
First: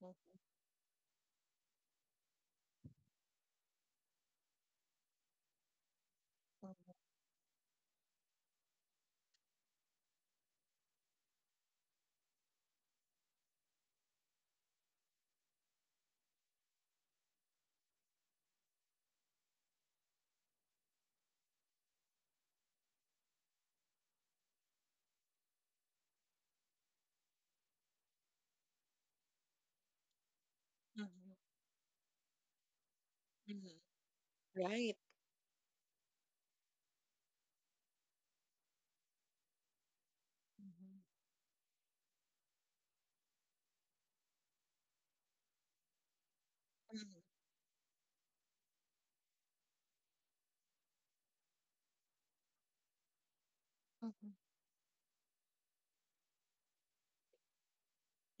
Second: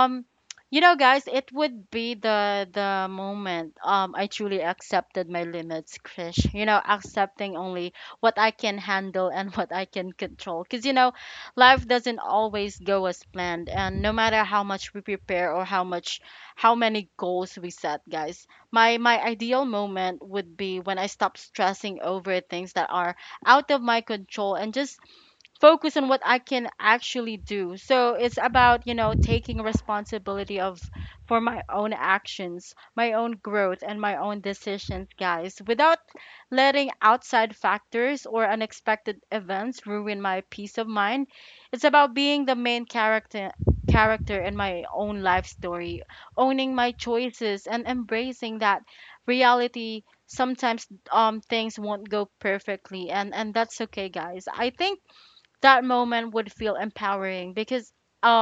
B: Mhm.
A: you know, guys, it would be the the moment um I truly accepted my limits, Krish. You know,
B: Mhm.
A: accepting only what I can handle and what I can control. Because you know, life doesn't always go as planned, and no matter how much we prepare or how much how many goals we set, guys, my my ideal moment would be when I stop stressing over things that are out of my control and just focus on what I can actually do. So it's about, you know, taking responsibility of
B: Mhm.
A: for my own actions, my own
B: Mhm.
A: growth, and my own
B: Right.
A: decisions, guys, without letting outside factors or unexpected events ruin my peace of
B: Mhm.
A: mind. It's about being the main character character in my own life story, owning my
B: Mhm.
A: choices and embracing that reality. Sometimes um things won't go perfectly, and and that's okay,
B: Mhm.
A: guys. I think that moment would feel empowering because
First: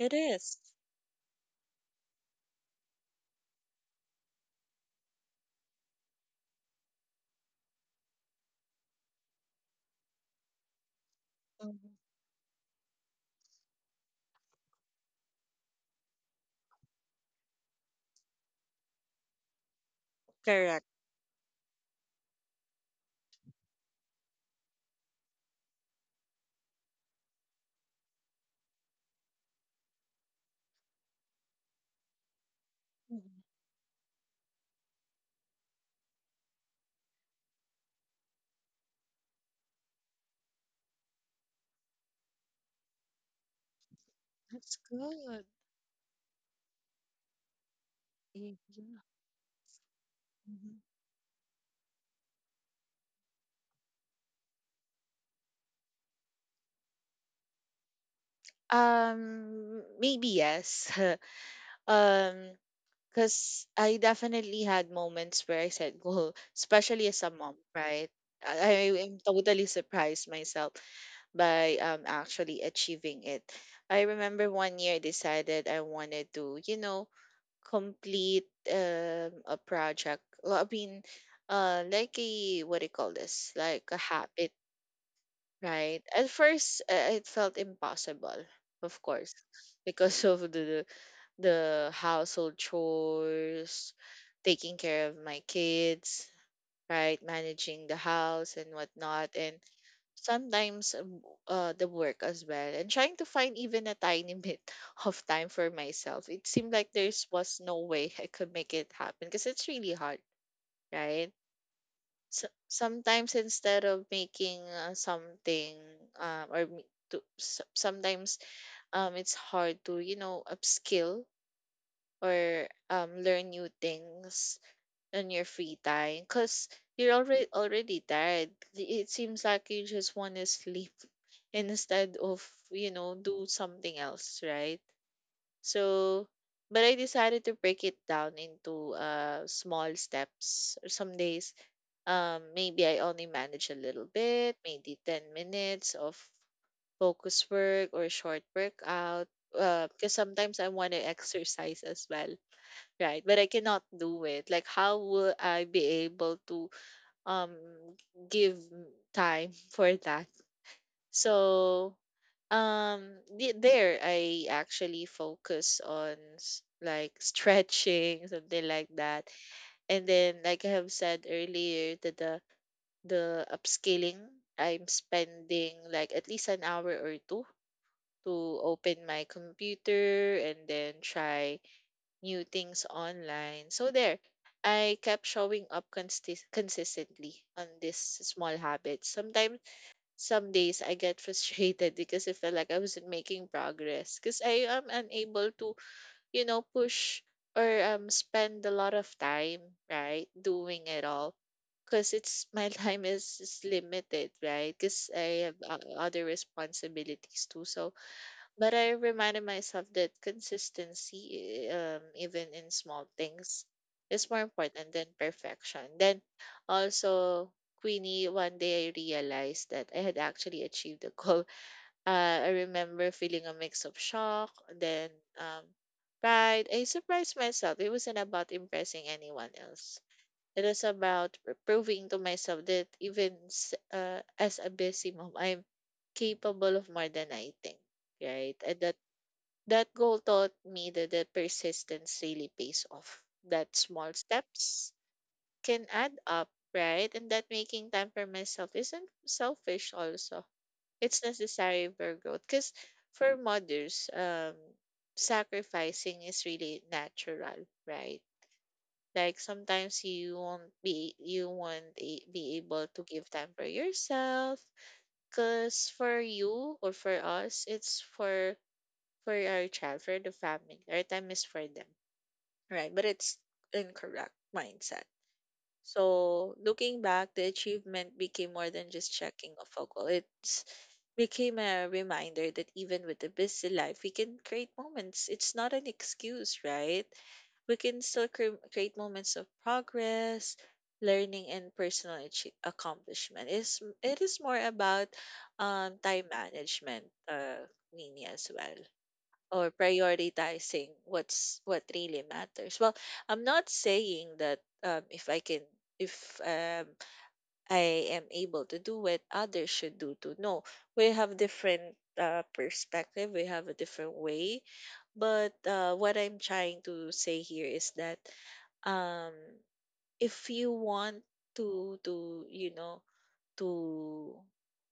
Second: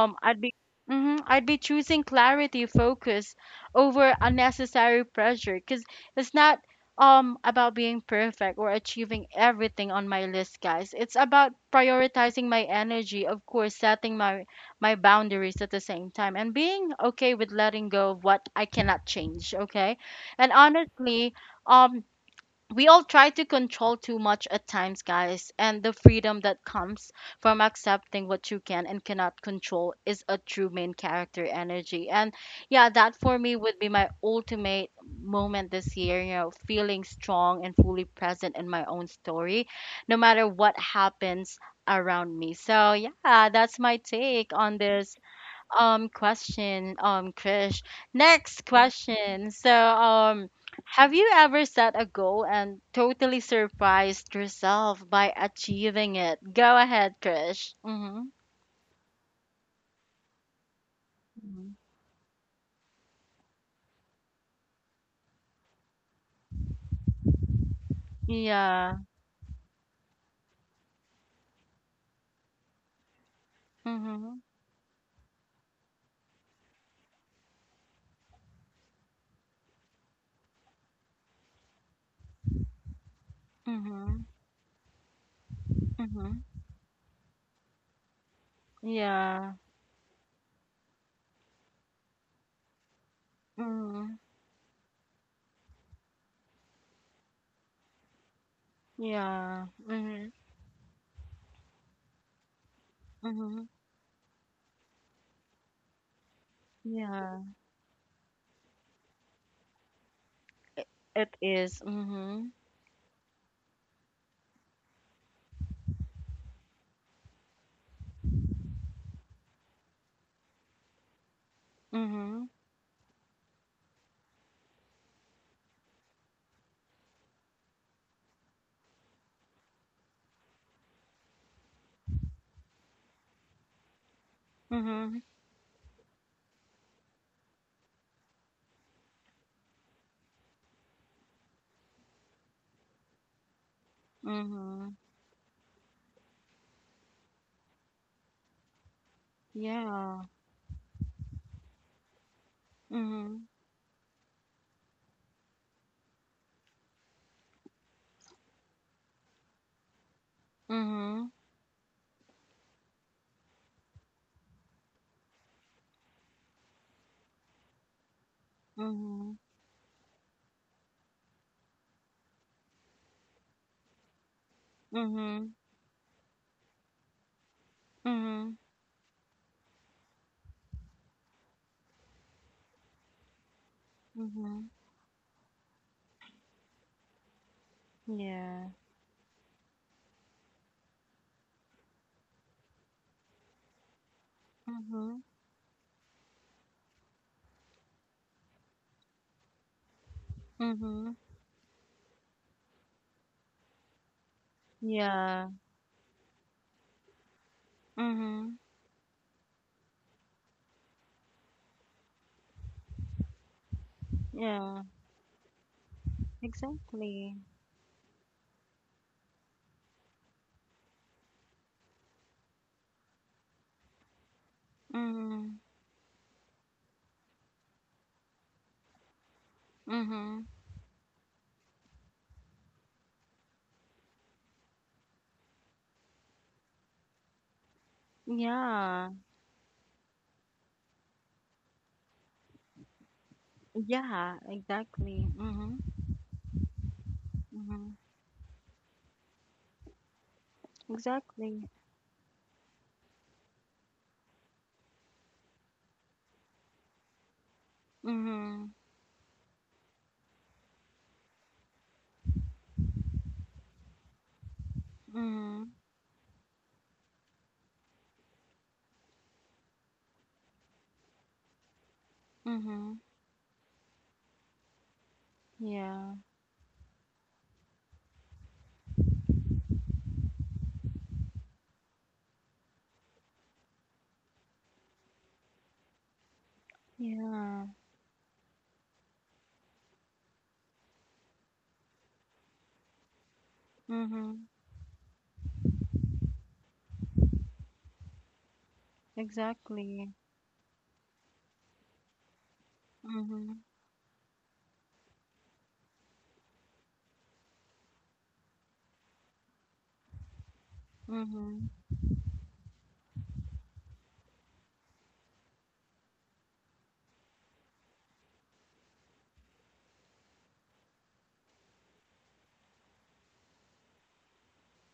B: It
A: I'd be
B: is.
A: mhm, I'd be choosing clarity, focus over unnecessary pressure, because it's not um about being perfect or achieving everything on my list, guys. It's about
B: Mhm.
A: prioritizing my energy, of course, setting my my boundaries at the same time and being okay with letting go of what I cannot change, okay? And
B: Correct.
A: honestly, um we all try to control too much at times, guys, and the freedom that comes from accepting what you can and cannot control is a true main character energy. And yeah, that
B: Mhm.
A: for me would be my ultimate moment this year, you know, feeling strong and fully present in my own story, no matter what happens around me. So yeah, that's my take
B: That's
A: on this
B: good.
A: um question, um Krish.
B: Y-
A: Next
B: Yeah.
A: question. So, um
B: Mhm.
A: have you ever set a goal and totally surprised yourself by achieving it? Go ahead, Krish. Mhm.
B: Um, maybe yes.
A: Mhm.
B: um, because I definitely had moments where I said, "Go," especially as a mom, right? I
A: Yeah.
B: I am totally surprised myself by um actually achieving it. I
A: Mhm.
B: remember one year I decided I wanted to, you know, complete um a project. Well, I mean, uh, like a, what do you call this? Like a
A: Mhm.
B: habit, right? At
A: Mhm.
B: first, uh, it felt impossible, of course,
A: Yeah.
B: because of the the household chores,
A: Mhm.
B: taking care of my kids, right, managing the house and whatnot, and
A: Yeah. Mhm.
B: sometimes, um, uh, the work as well, and trying to find
A: Mhm.
B: even a tiny bit of time for myself. It seemed like there
A: Yeah.
B: was no way I could make it happen because it's really hard,
A: It,
B: right?
A: it is.
B: So
A: Mhm.
B: sometimes, instead of making uh, something um, or m- to, s- sometimes um, it's hard to, you know, upskill
A: Mhm.
B: or um, learn new things in your free time because you're already already tired. It seems like you just want to sleep instead of, you know, do something else, right?
A: Mhm.
B: So, but I decided to break it down into uh small steps. Some days, um, maybe I only manage a little bit,
A: Mhm.
B: maybe ten minutes of focus work or short workout. Uh, because
A: Yeah.
B: sometimes I want to exercise as well. Right, but
A: Mhm.
B: I cannot do it. Like, how will I be able to um give time for that?
A: Mhm.
B: So, um, the- there I actually focus on s- like stretching, something like that,
A: Mhm.
B: and then like I have said earlier, that the the upscaling, I'm
A: Mhm.
B: spending like at least an hour or two to
A: Mhm,
B: open my computer and then try new things online. So there,
A: mhm,
B: I kept showing up consti- consistently on this small
A: yeah,
B: habit. Sometimes, some days I get frustrated because I felt like I wasn't making progress, because I am
A: mhm,
B: unable to, you know, push or um spend a lot of time, right, doing it
A: mhm,
B: all. Because it's my time is, is limited, right? Because
A: yeah,
B: I have uh, other responsibilities too. So,
A: mhm,
B: but I reminded myself that consistency, um, even in small things, is more
A: yeah,
B: important than perfection. Then
A: exactly,
B: also, Queenie, one day I realized that I had actually achieved the goal. Uh, I remember feeling a mix of shock, then
A: mhm,
B: um, pride. I surprised myself. It wasn't about impressing anyone else.
A: mhm,
B: It was about pr- proving to myself that even s- uh, as a busy mom, I'm capable of more than I think, right? And that
A: yeah,
B: that goal taught me that the persistence really pays off. That small
A: yeah,
B: steps
A: exactly, mhm,
B: can add up, right? And that making
A: mhm,
B: time for myself isn't selfish also. It's
A: exactly,
B: necessary for growth. Because for mothers, um, sacrificing is really natural, right?
A: mhm,
B: Like sometimes you won't be you won't a- be able to give time for yourself.
A: mhm,
B: Cause for you or for us, it's for for our child, for the family. Our time is for them, right?
A: mhm,
B: But it's incorrect mindset.
A: yeah,
B: So looking back, the achievement became more than just checking off a goal. It became a reminder that even with a busy life, we can create moments. It's not an excuse, right?
A: yeah,
B: We can still cre- create moments of progress, learning, and personal achie- accomplishment. It's, it is
A: mhm,
B: more about um, time management, uh, Nini, as well, or
A: exactly,
B: prioritizing what's what really matters. Well, I'm
A: mhm,
B: not saying that um, if I can if um, I am able to do it, others should do too. No, we have
A: mhm,
B: different uh, perspective. We have a different way. But uh, what I'm trying to say here is that, um, if you want to to you know to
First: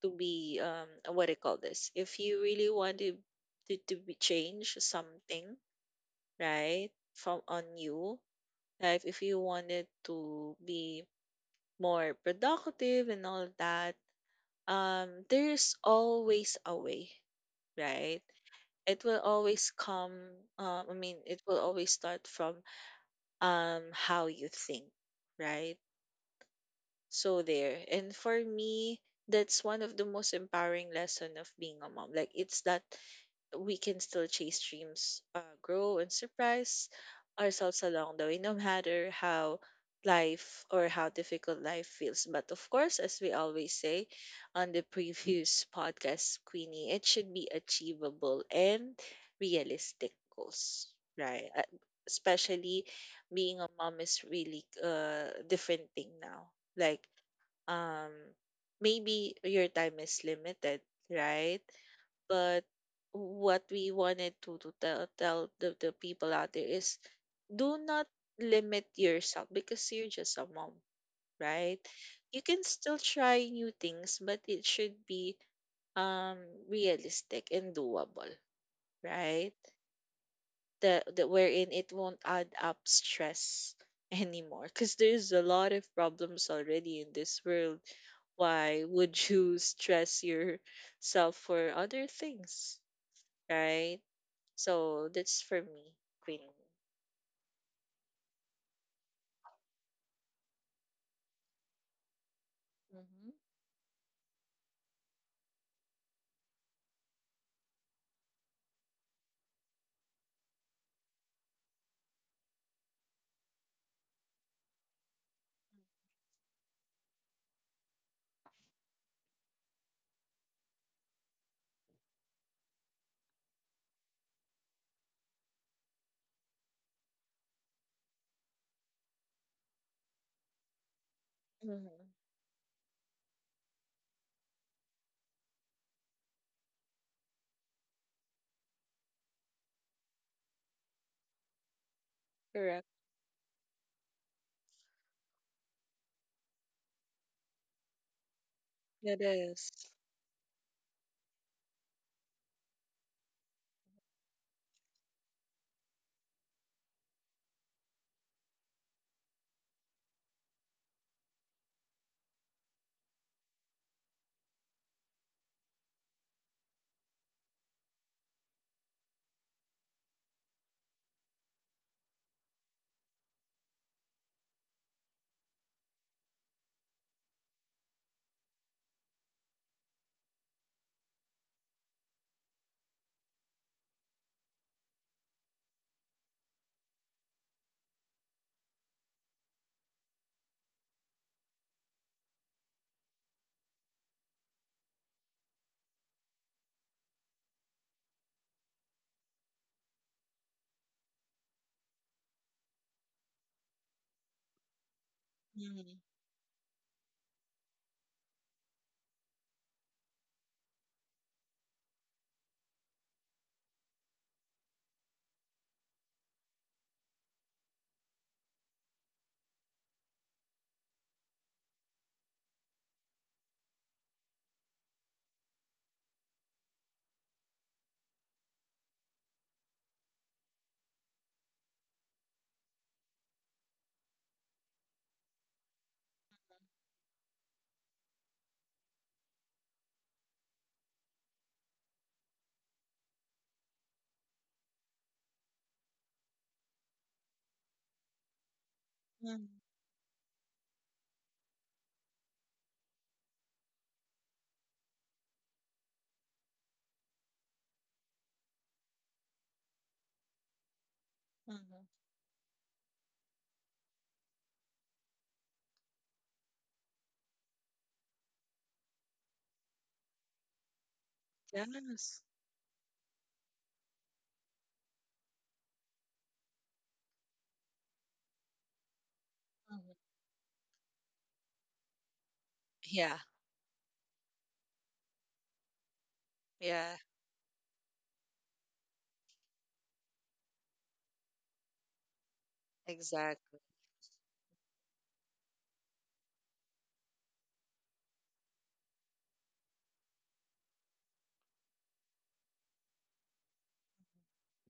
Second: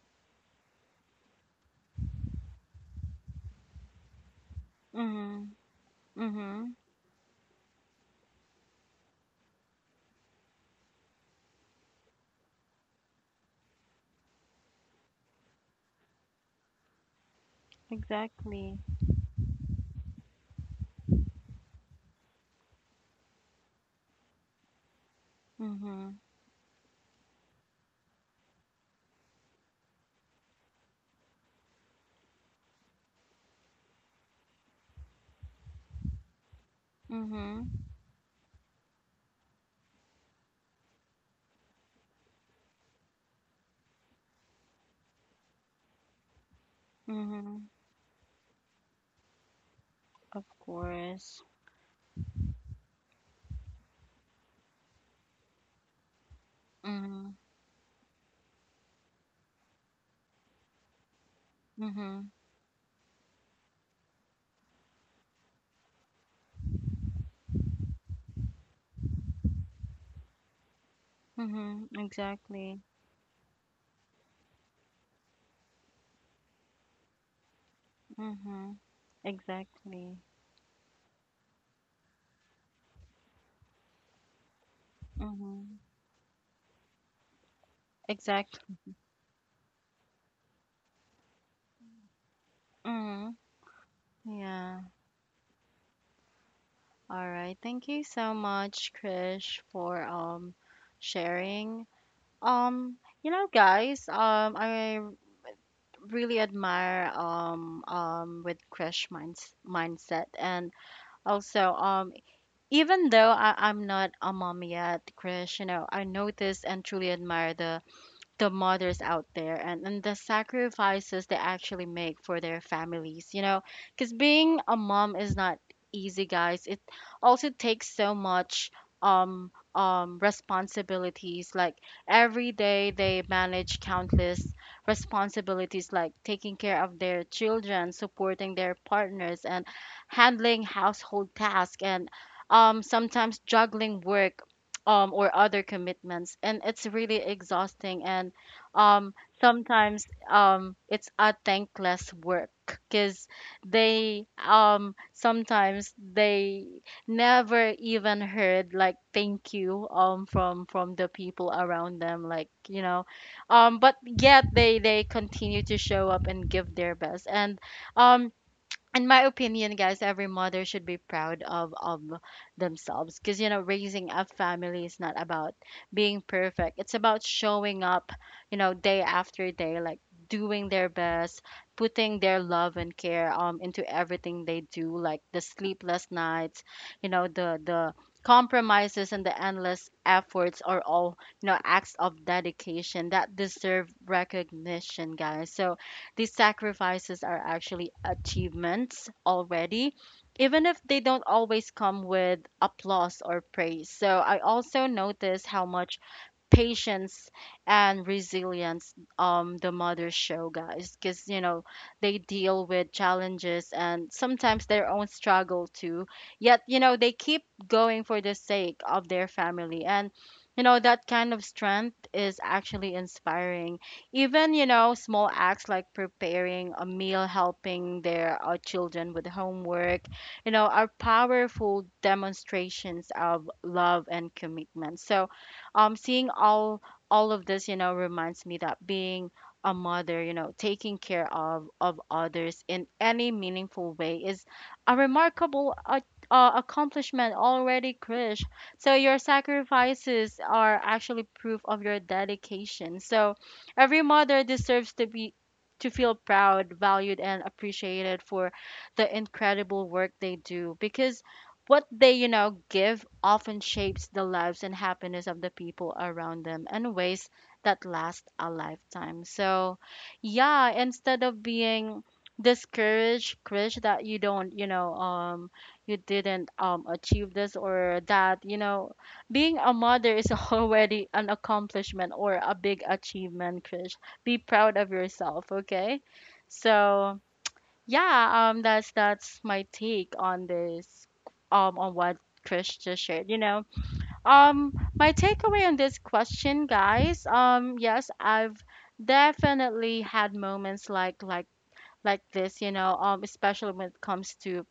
B: to be um what do you call this if you really want to to, to be change something,
A: mhm, mhm,
B: right, from on you, like if you wanted to be more productive and all that, um there's always a way, right?
A: exactly,
B: It will always come, um, i mean it will always start from um how you think, right?
A: mhm,
B: So there. And for me, that's one of the most empowering lesson of being a mom. Like it's that we can still chase dreams, uh, grow and surprise
A: mhm,
B: ourselves along the way, no matter how life or how difficult life feels. But of course, as we always say on the previous podcast, Queenie, it should be
A: mhm,
B: achievable and realistic
A: of
B: goals.
A: course,
B: Right. Uh, especially being a mom is really a different thing now. Like
A: mhm.
B: um maybe your time is limited, right?
A: Mhm.
B: But what we wanted to, to tell tell the, the people out there is do not limit yourself because you're just a mom, right?
A: Mhm.
B: You can
A: Exactly.
B: still try new things, but it should be um realistic and doable,
A: Mhm.
B: right?
A: Exactly.
B: The, the wherein it won't add up stress anymore because there's a lot
A: Mhm.
B: of problems already in this world.
A: Exactly.
B: Why would you stress yourself for other things,
A: Mhm.
B: right?
A: Yeah.
B: So that's for me, Queenie.
A: All right. Thank you so much, Krish, for um sharing. Um,
B: Mm-hmm.
A: you know, guys, um I really admire um um with Krish minds mindset, and also um even though I, I'm not a mom yet, Krish, you know, I notice and truly admire the the mothers out there, and, and the sacrifices they actually make for their families, you know, because being a mom is not easy, guys. It also takes so much um um responsibilities, like
B: Mm-hmm.
A: every day they manage countless responsibilities, like taking care of their children, supporting their partners and handling household tasks, and um
B: Correct.
A: sometimes juggling work um, or other commitments, and it's really exhausting. And um,
B: It is.
A: sometimes um, it's a thankless work, because they um, sometimes they never even heard like thank you um, from from the people around them, like you know, um, but yet they they continue to show up and give their best. And um, in my opinion, guys, every mother should be proud of of themselves, because you know, raising a family is not about being perfect. It's about showing up, you know, day after day, like doing their best, putting their love and care um into everything they do, like the sleepless nights, you know, the the compromises and the endless efforts are all, you know, acts of dedication that deserve recognition, guys. So these sacrifices are actually achievements already, even if they don't always come with applause or praise. So I also notice how
B: Mm-hmm.
A: much patience and resilience um the mothers show, guys, because you know, they deal with challenges and sometimes their own struggle too, yet you know, they keep going for the sake of their family. And you know, that kind of strength is actually inspiring. Even, you know, small acts like preparing a meal, helping their uh, children with homework, you know, are powerful demonstrations of love and commitment. So um seeing all all of this, you know, reminds me that being a mother, you know, taking care of of others in any meaningful way is a remarkable uh, uh, accomplishment already, Krish. So your sacrifices are actually proof of your dedication, so every mother deserves to be to feel proud, valued and appreciated for the incredible work they do, because what
B: Mm-hmm.
A: they, you know, give often shapes the lives and happiness of the people around them in ways that last a lifetime. So, yeah, instead of being
B: Yes.
A: discouraged, Krish, that you don't, you know, um, you didn't um achieve this or that, you know, being a
B: Mm-hmm.
A: mother is already an accomplishment or a big
B: Yeah.
A: achievement, Krish. Be proud of yourself, okay?
B: Yeah.
A: So, yeah, um that's that's my take on this, um on what Chris just shared, you
B: Exactly.
A: know, um my takeaway on this question, guys. Um yes, I've definitely had moments like like like this, you know, um especially when it comes to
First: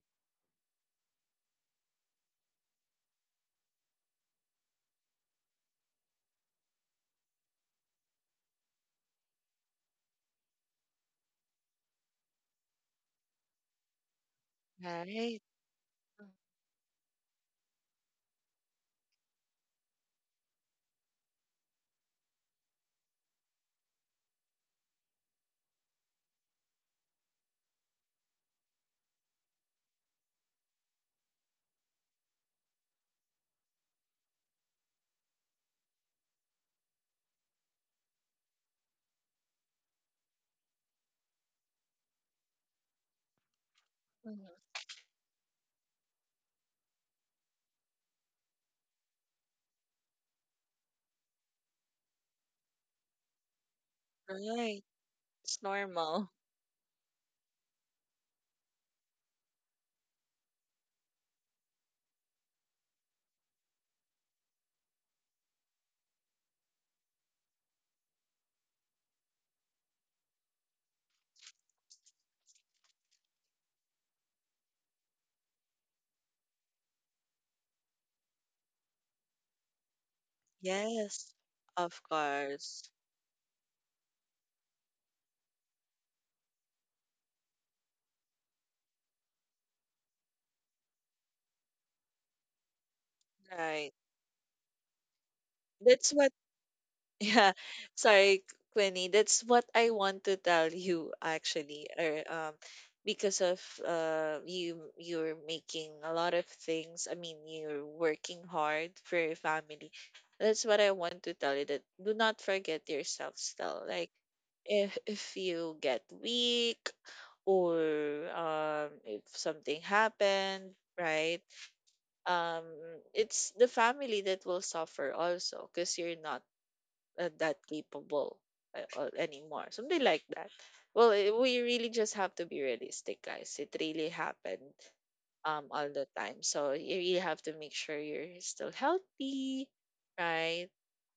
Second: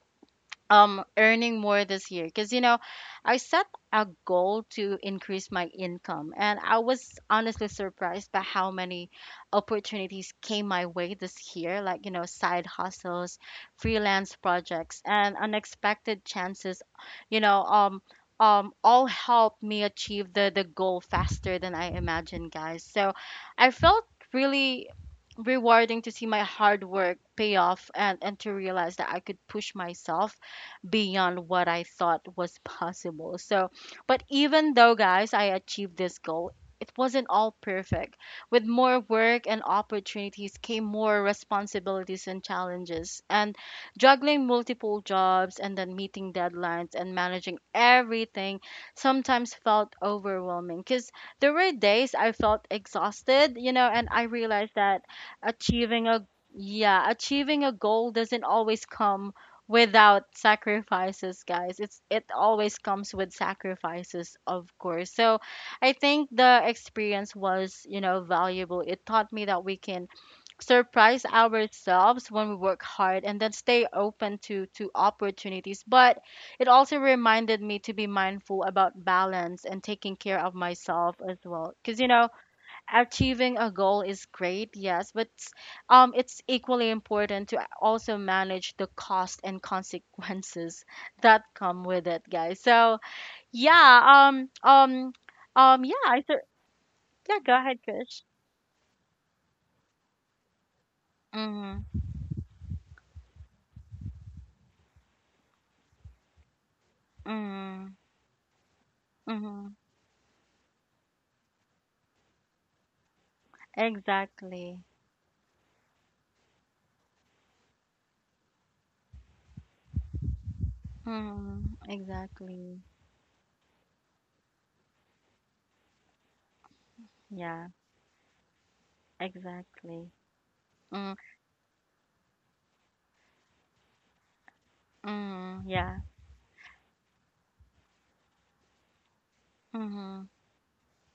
A: um earning more this year, because you know, I set a goal to increase my income, and I was honestly surprised by how many opportunities came my way this year, like, you know, side hustles, freelance projects and
B: Right.
A: unexpected chances, you know, um um all helped me achieve the the goal faster than I imagined, guys. So I felt really rewarding to see my hard work pay off, and and to realize that I could push myself beyond what I thought was possible. So, but even though, guys, I achieved this goal, it wasn't all perfect. With more work and opportunities came more responsibilities and challenges. And juggling multiple jobs and then meeting deadlines and managing everything sometimes felt overwhelming, because there were days I felt exhausted, you know, and I
B: Mm-hmm.
A: realized
B: Right.
A: that
B: It's
A: achieving a
B: normal.
A: yeah, achieving a goal doesn't always come without sacrifices, guys. It's, it always comes with sacrifices, of course. So I think the experience was, you know, valuable. It taught me that we can surprise ourselves when we work hard and then stay open to to opportunities, but it also reminded me to be mindful about balance and taking care of myself
B: Yes.
A: as well, because
B: Of
A: you know,
B: course.
A: achieving a goal is great, yes, but s- um, it's equally important to also manage the cost and consequences that come with it, guys. So
B: Right.
A: yeah, um, um, um, yeah,
B: That's
A: I
B: why.
A: th- yeah,
B: Yeah,
A: go ahead, Krish.
B: sorry, Quinny. That's what I want to tell you actually.
A: Mm-hmm,
B: Or um, Because of uh, you you're making a lot of things. I mean, you're
A: mm-hmm,
B: working hard for your
A: mm-hmm.
B: family. That's what I want to tell you. That do not forget yourself still. Like
A: Exactly.
B: if if you get weak or um if something happened, right?
A: Mm-hmm,
B: Um,
A: exactly.
B: it's the family that will suffer also because you're not uh, that
A: Yeah,
B: capable uh, uh, anymore. Something
A: exactly.
B: like that. Well, eh, we really just have to be realistic, guys. It really happened um
A: Mm-hmm,
B: all
A: yeah.
B: the time. So you really have to make sure you're still healthy,
A: Mm-hmm,
B: right?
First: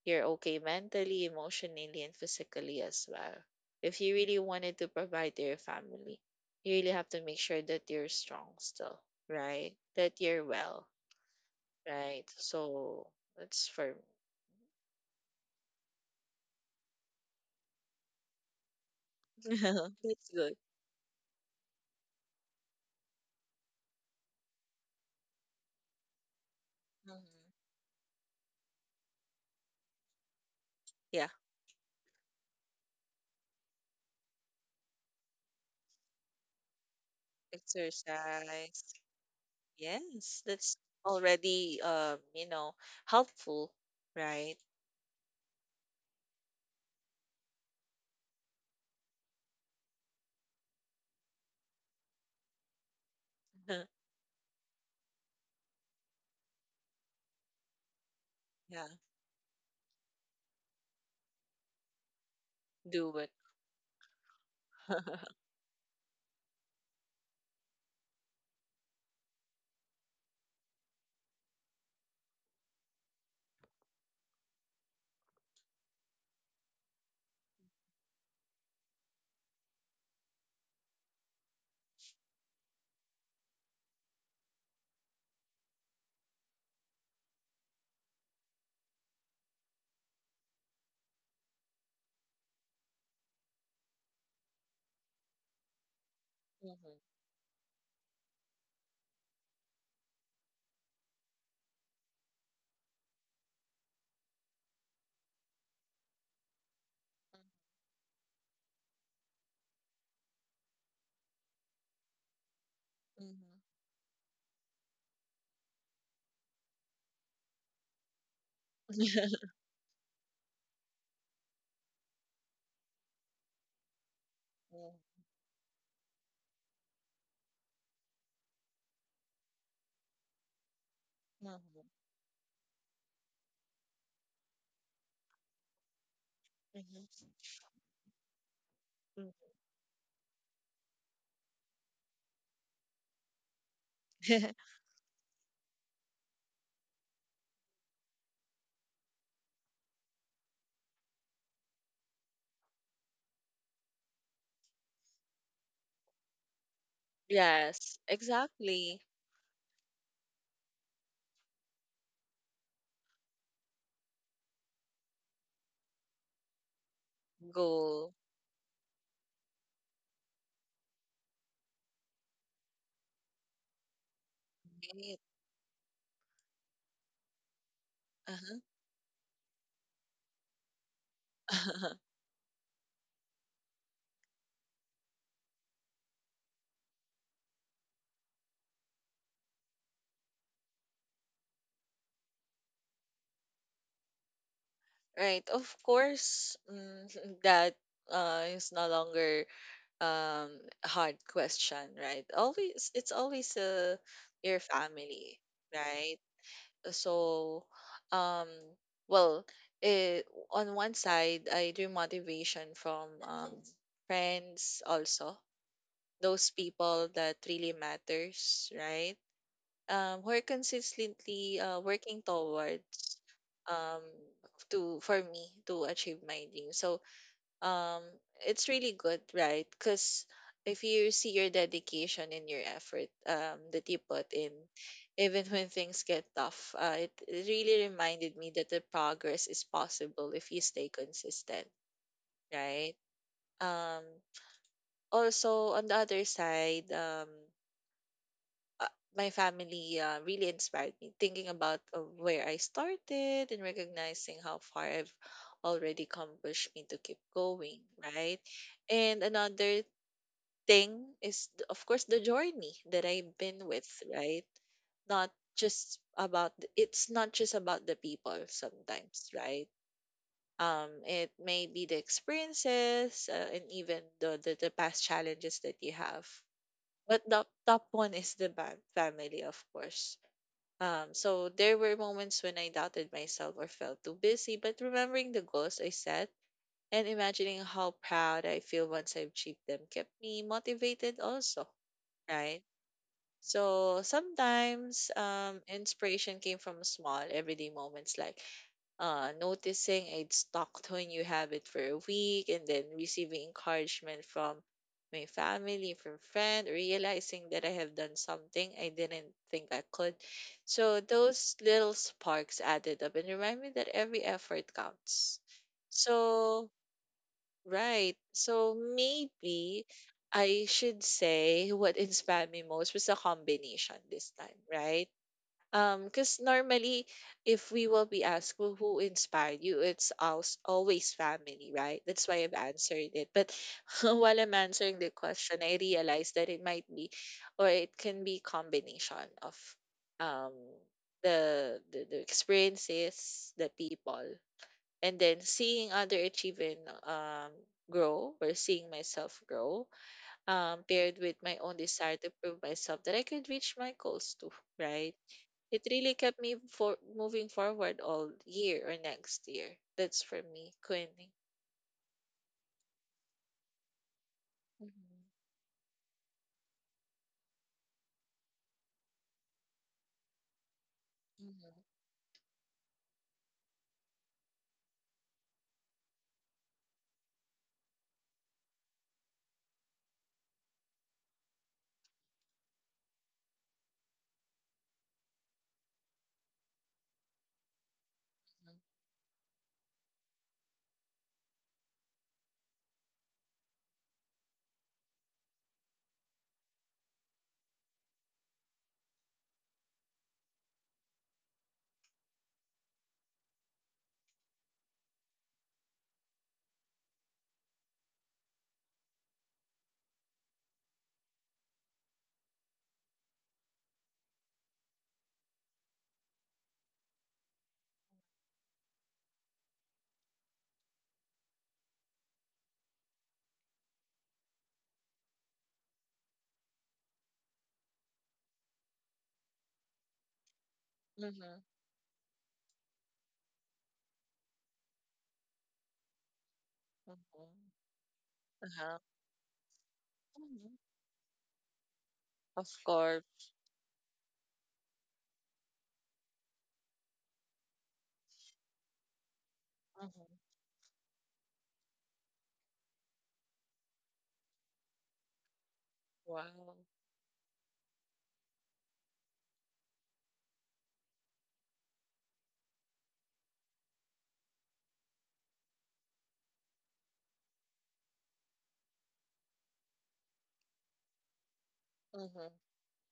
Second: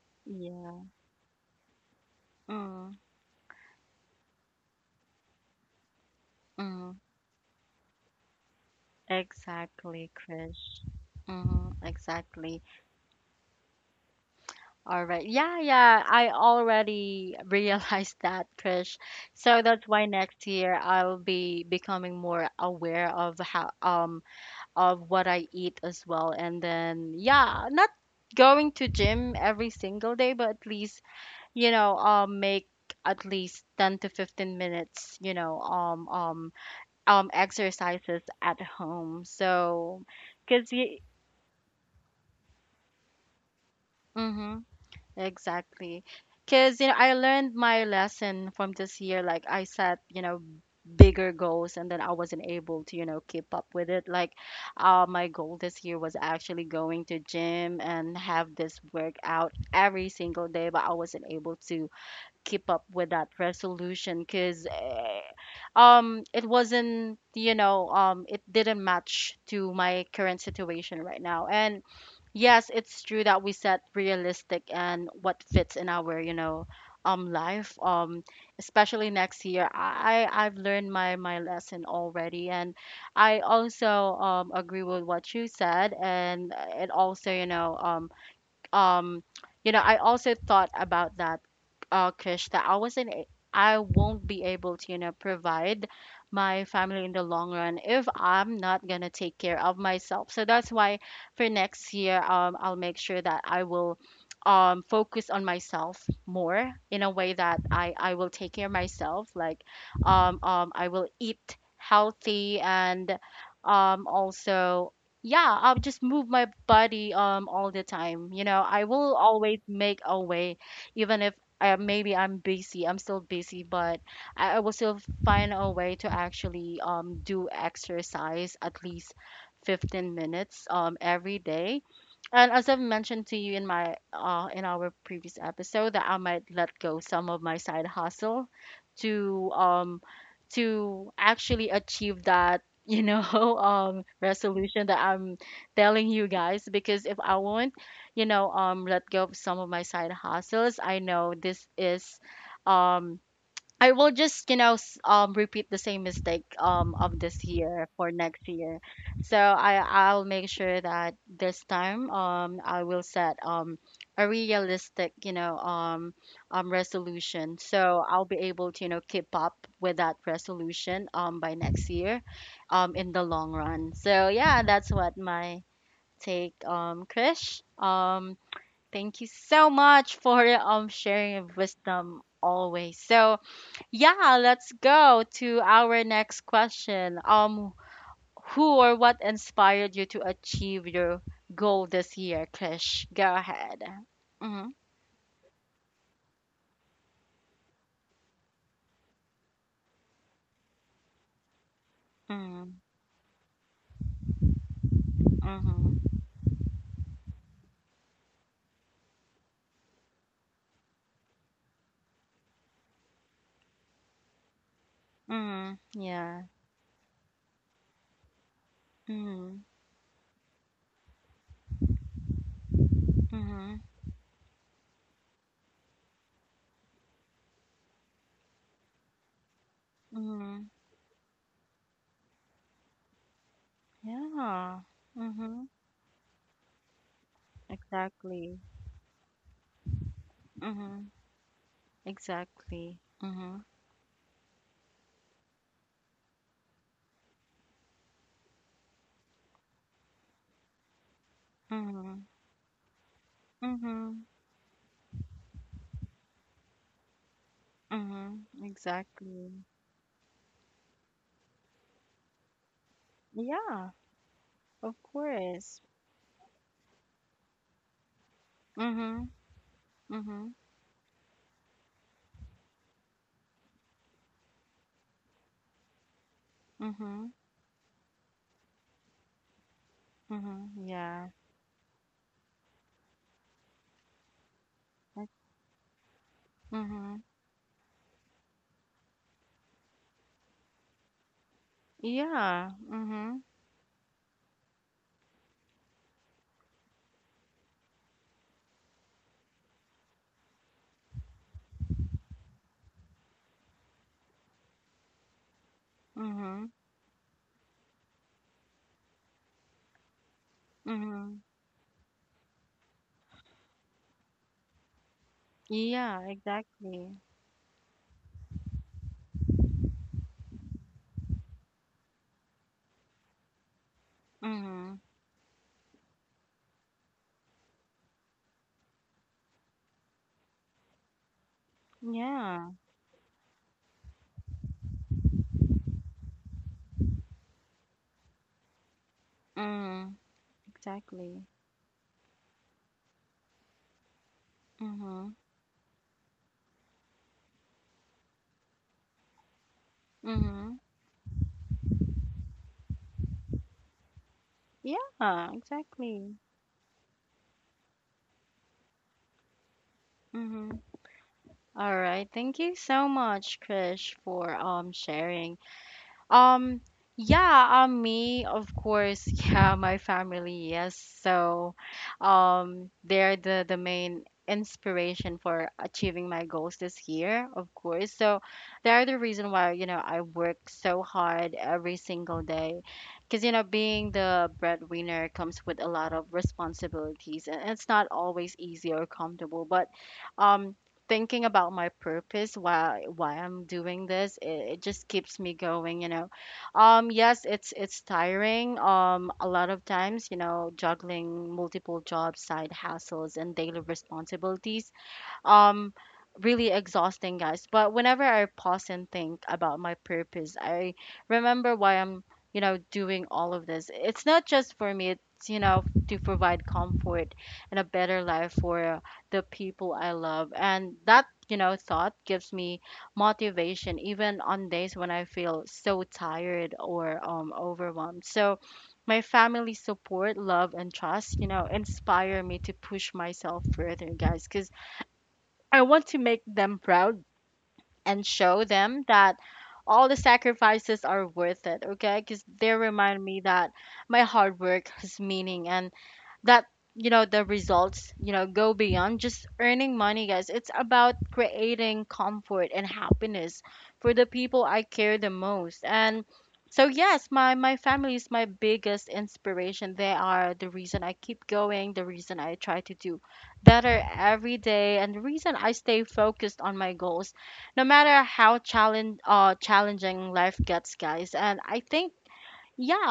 B: You're okay
A: yeah.
B: mentally, emotionally, and physically
A: Mm-hmm.
B: as well. If you really wanted to provide to your family, you really have to make sure that you're strong still, right?
A: Exactly,
B: That you're
A: Krish.
B: well,
A: Hmm,
B: right?
A: exactly.
B: So that's for me.
A: All right. Yeah, yeah. I already realized that, Krish. So that's why
B: That's
A: next
B: good.
A: year I'll be becoming more aware of how um of what I eat as well. And then
B: Mhm.
A: yeah, not going to gym every single day, but at least,
B: Yeah.
A: you know, um make at least ten to fifteen minutes, you know, um um um exercises at
B: Exercise.
A: home. So
B: Yes,
A: because
B: that's already um, you know, helpful, right?
A: you Exactly. Because, you know, I learned my lesson from this year. Like, I set, you know, bigger goals and then I wasn't able to, you know, keep up with it. Like, uh, my goal this year was actually going to gym and have this
B: Yeah,
A: workout every single day, but I wasn't able to keep up with
B: do
A: that
B: it.
A: resolution, because um it wasn't you know um it didn't match to my current situation right now. And yes, it's true that we set realistic and what fits in our, you know, um life, um especially next year. i I- I've learned my my lesson already, and I also um agree with what you said. And it also, you know, um um you know, I also thought about that, uh Krish, that I wasn't a- I won't be able to, you know, provide my
B: Mhm,
A: family in the long run if I'm not gonna take care of myself. So that's why for next year, um I'll make sure that I will um focus on myself more, in a way that i i will take care of myself, like um um I will eat healthy. And
B: mhm.
A: um also, yeah, I'll just move my body um all the time. You know, I will always make a way, even if, uh, maybe I'm busy, I'm still busy, but I, I will still find a way to actually um do exercise at least fifteen minutes um every
B: Mhm,
A: day.
B: mhm,
A: And as I've mentioned to you in my uh in our previous episode, that I might let
B: mhm,
A: go some of my side hustle
B: mhm.
A: to um to actually achieve that, you know, um resolution that I'm telling you guys, because if I won't, you know, um let go of some of my side hustles, I know this is um I will just, you know, s- um, repeat the same mistake um of this year
B: Yes,
A: for next year.
B: exactly.
A: So I I'll make sure that this time um I will set um a realistic, you know, um um resolution. So
B: Goal.
A: I'll be able to, you know, keep up with that resolution um by next year, um in the long run. So yeah, that's what
B: Right.
A: my take, um, Krish. Um,
B: Uh-huh.
A: thank you so much for um sharing your wisdom always. So yeah, let's go to our next question. Um, who or what inspired you to achieve your goal this year, Krish? Go ahead. Mm-hmm.
B: Right. Of course, mm, that uh, is no longer um a hard question, right?
A: Mm-hmm.
B: Always, it's always uh, your family,
A: Mm-hmm.
B: right? So, um, well, eh, on one side, I drew motivation from um, friends also,
A: Mm-hmm. Yeah.
B: those people that really matters, right?
A: Mm-hmm.
B: Um, who are consistently uh, working towards
A: Mm-hmm.
B: um to for me to achieve my dream. So um it's really good, right? Because
A: Mm-hmm.
B: if you see your dedication and your effort um that you put in
A: Yeah.
B: even
A: Mm-hmm.
B: when things get tough, uh, it, it really reminded me
A: Exactly.
B: that the progress is possible if you stay
A: Mm-hmm.
B: consistent, right?
A: Exactly. Mm-hmm.
B: um Also on the other side, um uh, my family uh, really inspired me, thinking about uh,
A: Mm-hmm.
B: where I started and
A: Mm-hmm.
B: recognizing how far I've already accomplished me to keep going, right?
A: Mm-hmm.
B: And
A: Exactly.
B: another thing is th- of course the journey that I've been with,
A: Yeah,
B: right?
A: of
B: Not
A: course.
B: just about th- it's not just about the people
A: Mm-hmm.
B: sometimes, right?
A: Mm-hmm.
B: Um, it may be the experiences uh, and even the, the the past challenges that you have. But
A: Mm-hmm.
B: the top one is the ba- family, of course.
A: Mhm,
B: Um,
A: yeah.
B: so there were moments when I doubted myself or felt too busy, but
A: That
B: remembering the goals I set and
A: mhm.
B: imagining how proud I feel once I achieved them kept me motivated also, right?
A: Yeah. Mhm.
B: So sometimes um, inspiration came from small everyday moments like uh, noticing a stock when you have it for a week and then receiving encouragement from my family, from friend,
A: Mhm.
B: realizing that I have done something I didn't think I could. So
A: Mhm.
B: those little sparks added up and remind me that every effort counts.
A: Yeah,
B: So
A: exactly.
B: right. So maybe I should say what inspired me most was a combination this time,
A: Mhm.
B: right? Um, because normally if we will be asked, well, who inspired you, it's als- always family, right? That's why I've
A: Yeah.
B: answered it. But while I'm answering the question, I realized that it might be or it can be combination of
A: Mhm.
B: um
A: Exactly.
B: the the, the experiences, the people, and
A: Mhm.
B: then seeing other achieve and um grow, or seeing myself grow,
A: Mhm.
B: um paired with my own desire to prove myself that I could reach my goals too,
A: Yeah,
B: right? It really
A: exactly.
B: kept me for moving forward all year or next year. That's for me,
A: Mhm.
B: Quinn.
A: All right. Thank you so much, Krish, for um
B: Mm-hmm.
A: sharing. Um, yeah, um, me, of course, yeah, my family, yes. So, um, they're the the main inspiration for achieving my goals this year, of course. So, they're the reason why, you know, I work so hard every single day. Because, you know, being the breadwinner comes with a lot of responsibilities, and it's not always
B: Mm-hmm.
A: easy or comfortable, but um thinking about my purpose, why why I'm doing this, it, it just keeps me going, you know. Um yes, it's it's tiring, um a lot of times, you know, juggling multiple jobs, side hustles and daily responsibilities, um really exhausting, guys. But whenever I pause and think about my purpose, I remember why I'm, you know, doing all of this. It's not just for me, it's, you know, to provide comfort and a better life for the people I love. And that, you know, thought gives me motivation, even on days when I feel so tired or um overwhelmed. So my family support, love, and trust, you
B: Mm-hmm.
A: know, inspire me to push myself further, guys. Because I want to make them proud
B: Mm-hmm.
A: and show
B: Uh-huh.
A: them that all the
B: Mhm.
A: sacrifices are worth it, okay? Because
B: Of
A: they
B: course.
A: remind me that my hard work has meaning and that you know the results you know go beyond just earning money, guys.
B: Mm-hmm.
A: It's about creating comfort and happiness for the people I care the most. And
B: Wow.
A: so yes, my my family is my biggest inspiration. They are the reason I keep going, the reason I try to do better every day, and the reason I stay focused on my goals no matter how challenge uh challenging life gets, guys. And I think
B: Mm-hmm.
A: yeah,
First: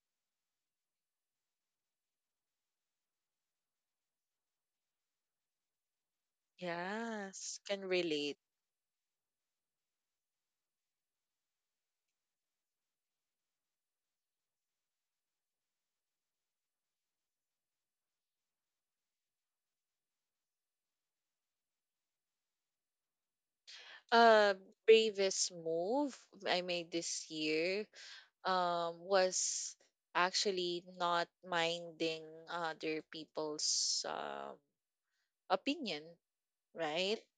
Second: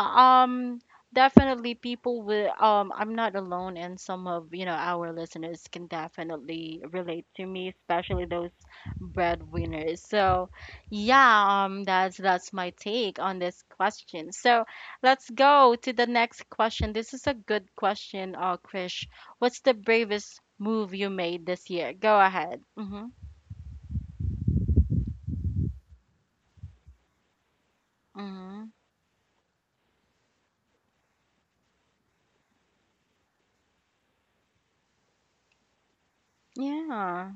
A: um, definitely people will, um, I'm not alone, and some of, you know, our listeners can definitely relate to
B: Yes,
A: me,
B: can
A: especially
B: relate.
A: those breadwinners. So, yeah, um, that's that's my take on this question. So, let's go to the next question. This is a good question, uh, Krish. What's the bravest move you made this year? Go ahead. Mm-hmm.
B: uh Bravest move I made this year
A: Mm-hmm.
B: um was actually not minding other people's um opinion, right?
A: Yeah.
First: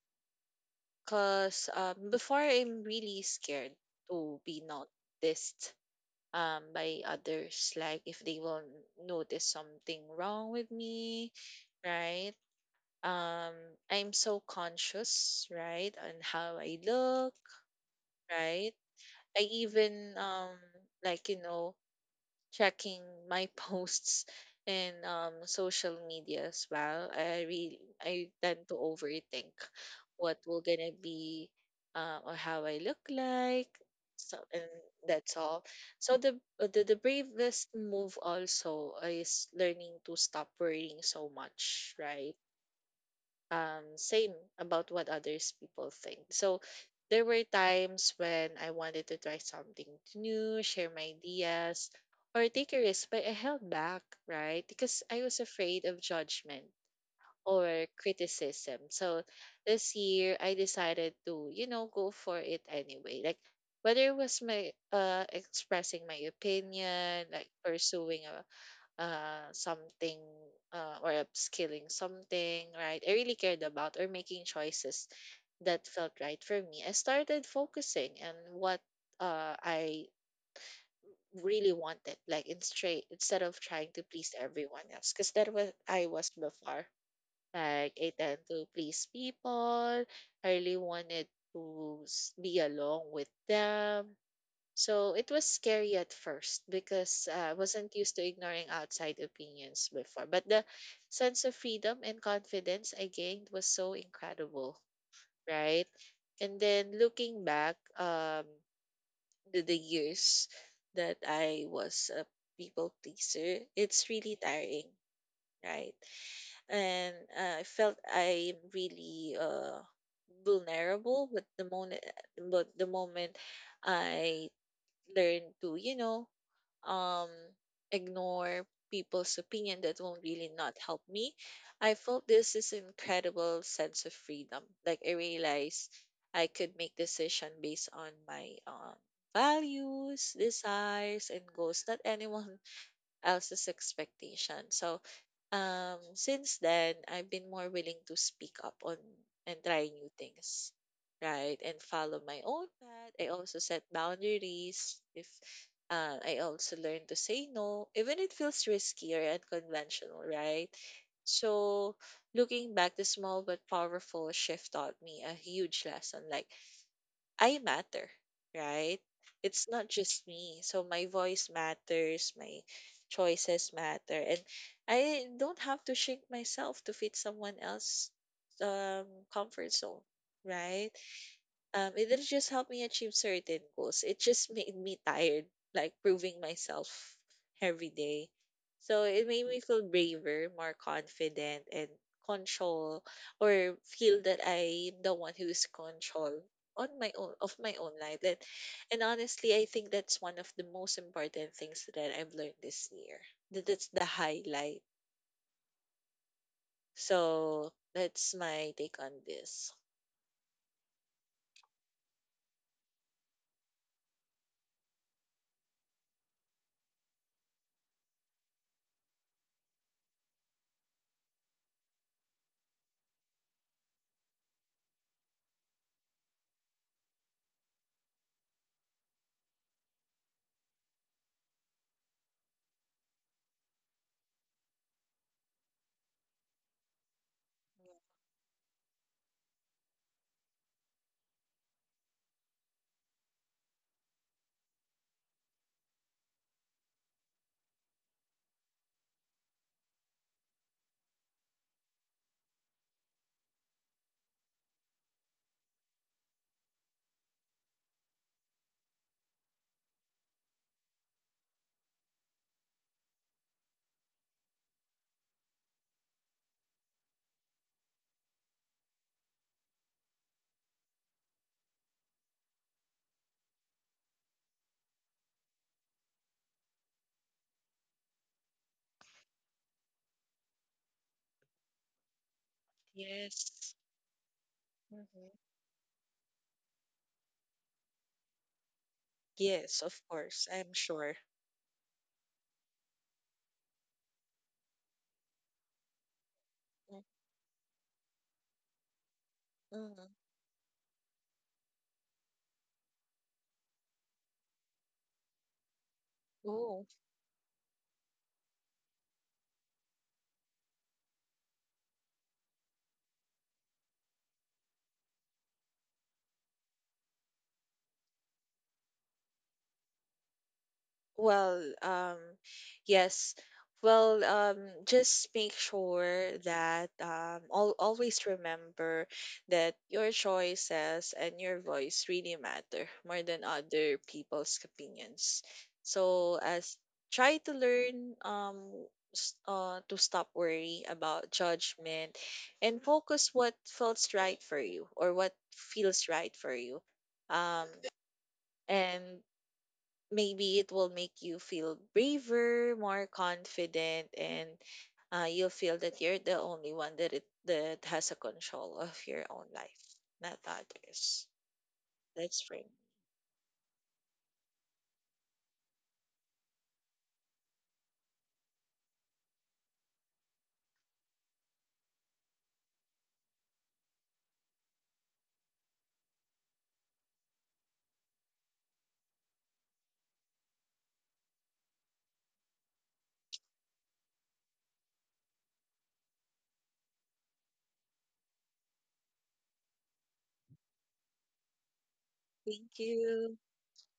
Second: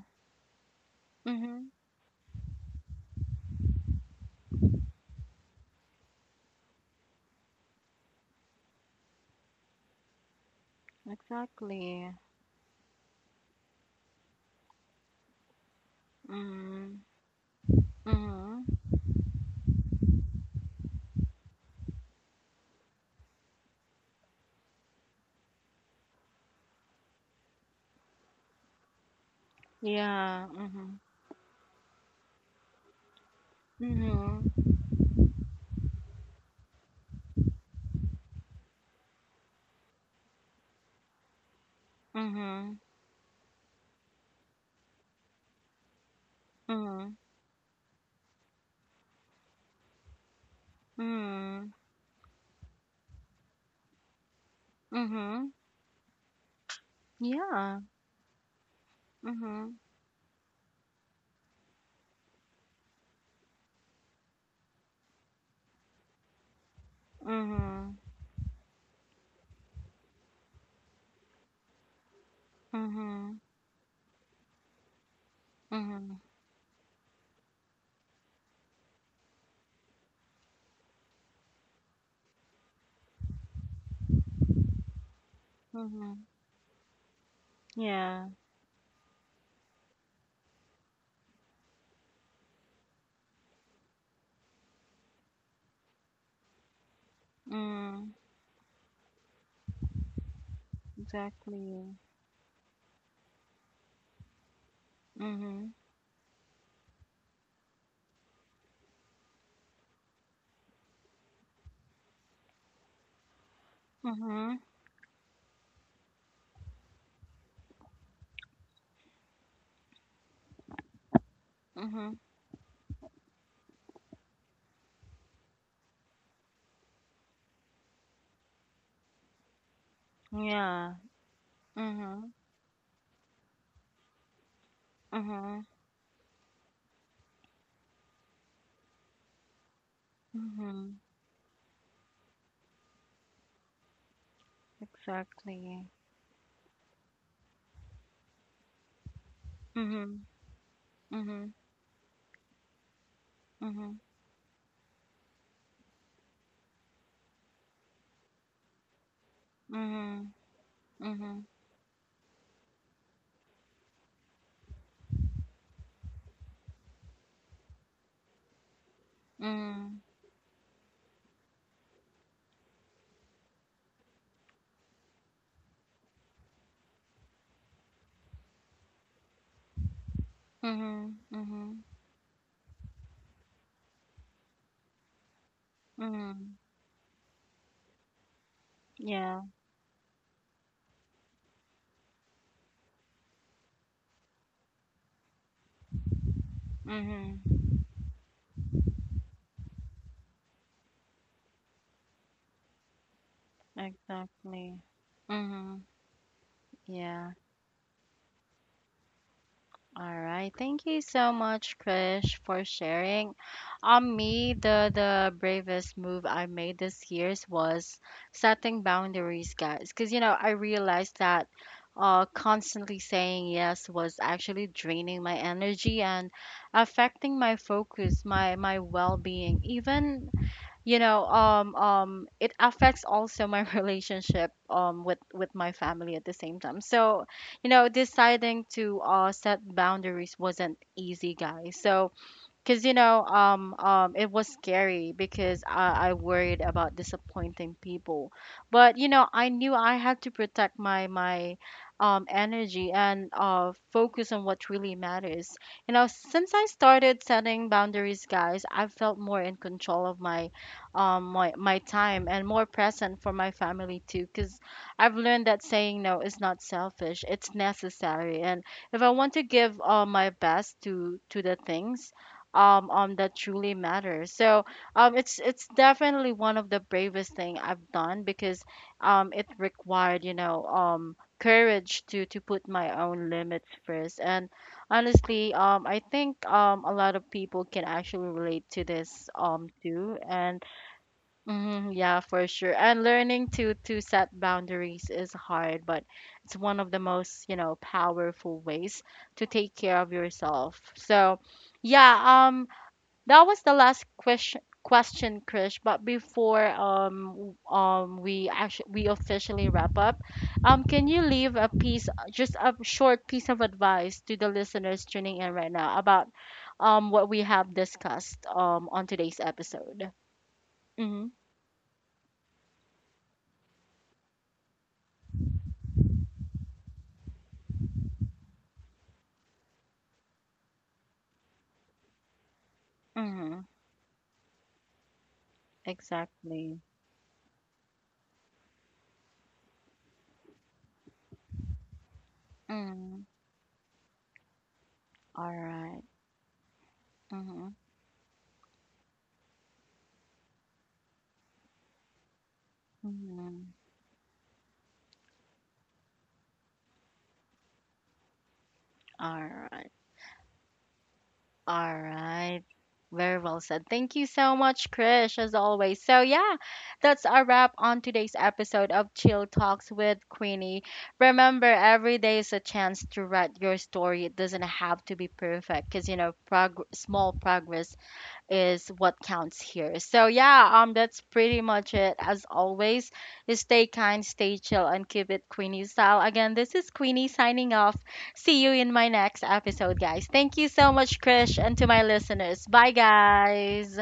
B: Because
A: Mm-hmm.
B: um, before I'm really scared to be noticed um, by others, like if they will notice something wrong with me,
A: Exactly.
B: right? Um, I'm so conscious, right, on how I
A: Mm-hmm.
B: look, right?
A: Mm-hmm.
B: I even um like you know checking my posts in um, social media as well. I really I tend to overthink what
A: Yeah,
B: will gonna
A: mhm.
B: be uh, or how I look like. So
A: Mhm.
B: and that's all. So the, the the bravest move also is learning to stop worrying so much, right?
A: Mhm.
B: Um same about what others people think. So
A: Mhm.
B: there were times when I wanted to try something new, share my
A: Mhm.
B: ideas, or take a risk, but I held back, right? Because I was
A: Mhm.
B: afraid of judgment
A: Yeah.
B: or criticism. So
A: Mhm.
B: this year I decided to, you know, go for it anyway, like whether it was my uh expressing my opinion, like
A: Mhm.
B: pursuing a uh something, uh, or upskilling something, right? I really
A: Mhm.
B: cared about or making choices that felt
A: Mhm.
B: right for me. I started focusing on what uh, I really wanted, like in straight, instead of trying to please everyone else, because that was I
A: Mhm.
B: was before. Like I
A: Yeah.
B: tend to please people. I really wanted to s- be along with them. So it was scary at first because uh, I wasn't used
A: Mm.
B: to ignoring outside opinions before. But the sense of freedom
A: Exactly.
B: and confidence I gained was so incredible,
A: Mhm.
B: right? And then looking back, um, the, the years that I was a people pleaser, it's really
A: Mhm.
B: tiring, right? And uh, I felt I'm really uh, vulnerable, but the moment,
A: Mhm.
B: but the moment I learned to, you know, um, ignore people's opinion that will really not
A: Yeah.
B: help me. I felt
A: Mhm.
B: this is incredible sense of freedom. Like I
A: Mhm.
B: realized I could make decision based on my um, values,
A: Mhm.
B: desires, and goals. Not anyone else's expectation. So,
A: Exactly.
B: um, since then, I've been more willing to speak up on and try new
A: Mhm.
B: things,
A: Mhm.
B: right? And follow my own path. I also set
A: Mhm.
B: boundaries. If uh, I also learn to say no, even it feels risky or unconventional,
A: Mhm.
B: right?
A: Mhm.
B: So, looking back, the small but powerful shift taught me a huge lesson. Like I matter, right? It's not
A: Mhm.
B: just me. So my voice matters, my choices matter, and I don't have to shrink myself to fit someone else's um, comfort zone, right?
A: Mhm. Mhm.
B: Um, it didn't just help me achieve certain goals. It just made me tired, like proving
A: Mhm.
B: myself every day. So it
A: Yeah.
B: made me feel braver, more confident, and control, or feel that I'm the one who is control on my own of
A: Mhm.
B: my own life. That, and honestly, I think that's one of the most important things that I've learned this year. That that's the
A: Exactly.
B: highlight.
A: Mhm. Yeah.
B: So that's my take on this.
A: All right. Thank you so much, Krish, for sharing. On me, the the bravest move I made this years was setting boundaries, guys. Because you know, I realized that uh, constantly saying yes was actually draining my energy and affecting my focus, my my well being, even you know um um it affects also my relationship um with with my family at the same time. So you know deciding to uh set boundaries wasn't easy, guys. So because you know, um, um, it was scary because I, I worried about disappointing people, but you know, I knew I had to protect my my um, energy and uh, focus on what really matters. You know, since I started setting boundaries, guys, I felt more in control of my um my my time and more present for my family too. Because I've learned that saying no is not selfish; it's necessary. And if I want to give uh, my best to to the things um um that truly matters. So um it's it's definitely one of the bravest thing I've done because um it required you know um courage to to put my own
B: Yes.
A: limits first. And honestly, um I think um a lot of people can actually relate to this um
B: Yes, of
A: too.
B: course,
A: And
B: I'm sure.
A: mhm, yeah, for sure. And learning to to set boundaries is hard, but it's one of the
B: Mm,
A: most, you know, powerful ways to take care of
B: mhm.
A: yourself. So yeah, um that was the last question question, Krish. But before
B: Oh,
A: um w- um we actually we officially wrap up, um can you leave a piece, just a short piece of advice to the listeners tuning in right now about um what we have discussed um on today's episode? Mm-hmm.
B: well, um, yes. Well, um, just make sure that um, al always remember that your choices and your voice really matter more than
A: Mm-hmm.
B: other people's opinions. So, as
A: Exactly.
B: try to learn, um, s- uh, to stop worry about judgment and
A: Mm.
B: focus what feels right for you or what
A: All right.
B: feels right for you.
A: Mm-hmm.
B: Um, and maybe it will make you feel braver, more
A: Mm-hmm.
B: confident, and uh, you'll feel that you're the only one that it, that has a control of your
A: All
B: own life,
A: right.
B: not others.
A: All
B: That's for
A: right.
B: me.
A: Very well said. Thank you so much, Krish, as always. So, yeah, that's a wrap on today's episode of Chill Talks with Queenie. Remember, every day is a chance to write your story. It doesn't have to be perfect because, you know, prog- small progress is what counts here. So yeah, um, that's pretty much it. As always, stay kind, stay chill, and keep it Queenie style. Again, this is Queenie signing off. See you in my next episode, guys. Thank you so much, Krish, and to my listeners.
B: Thank
A: Bye,
B: you.
A: guys.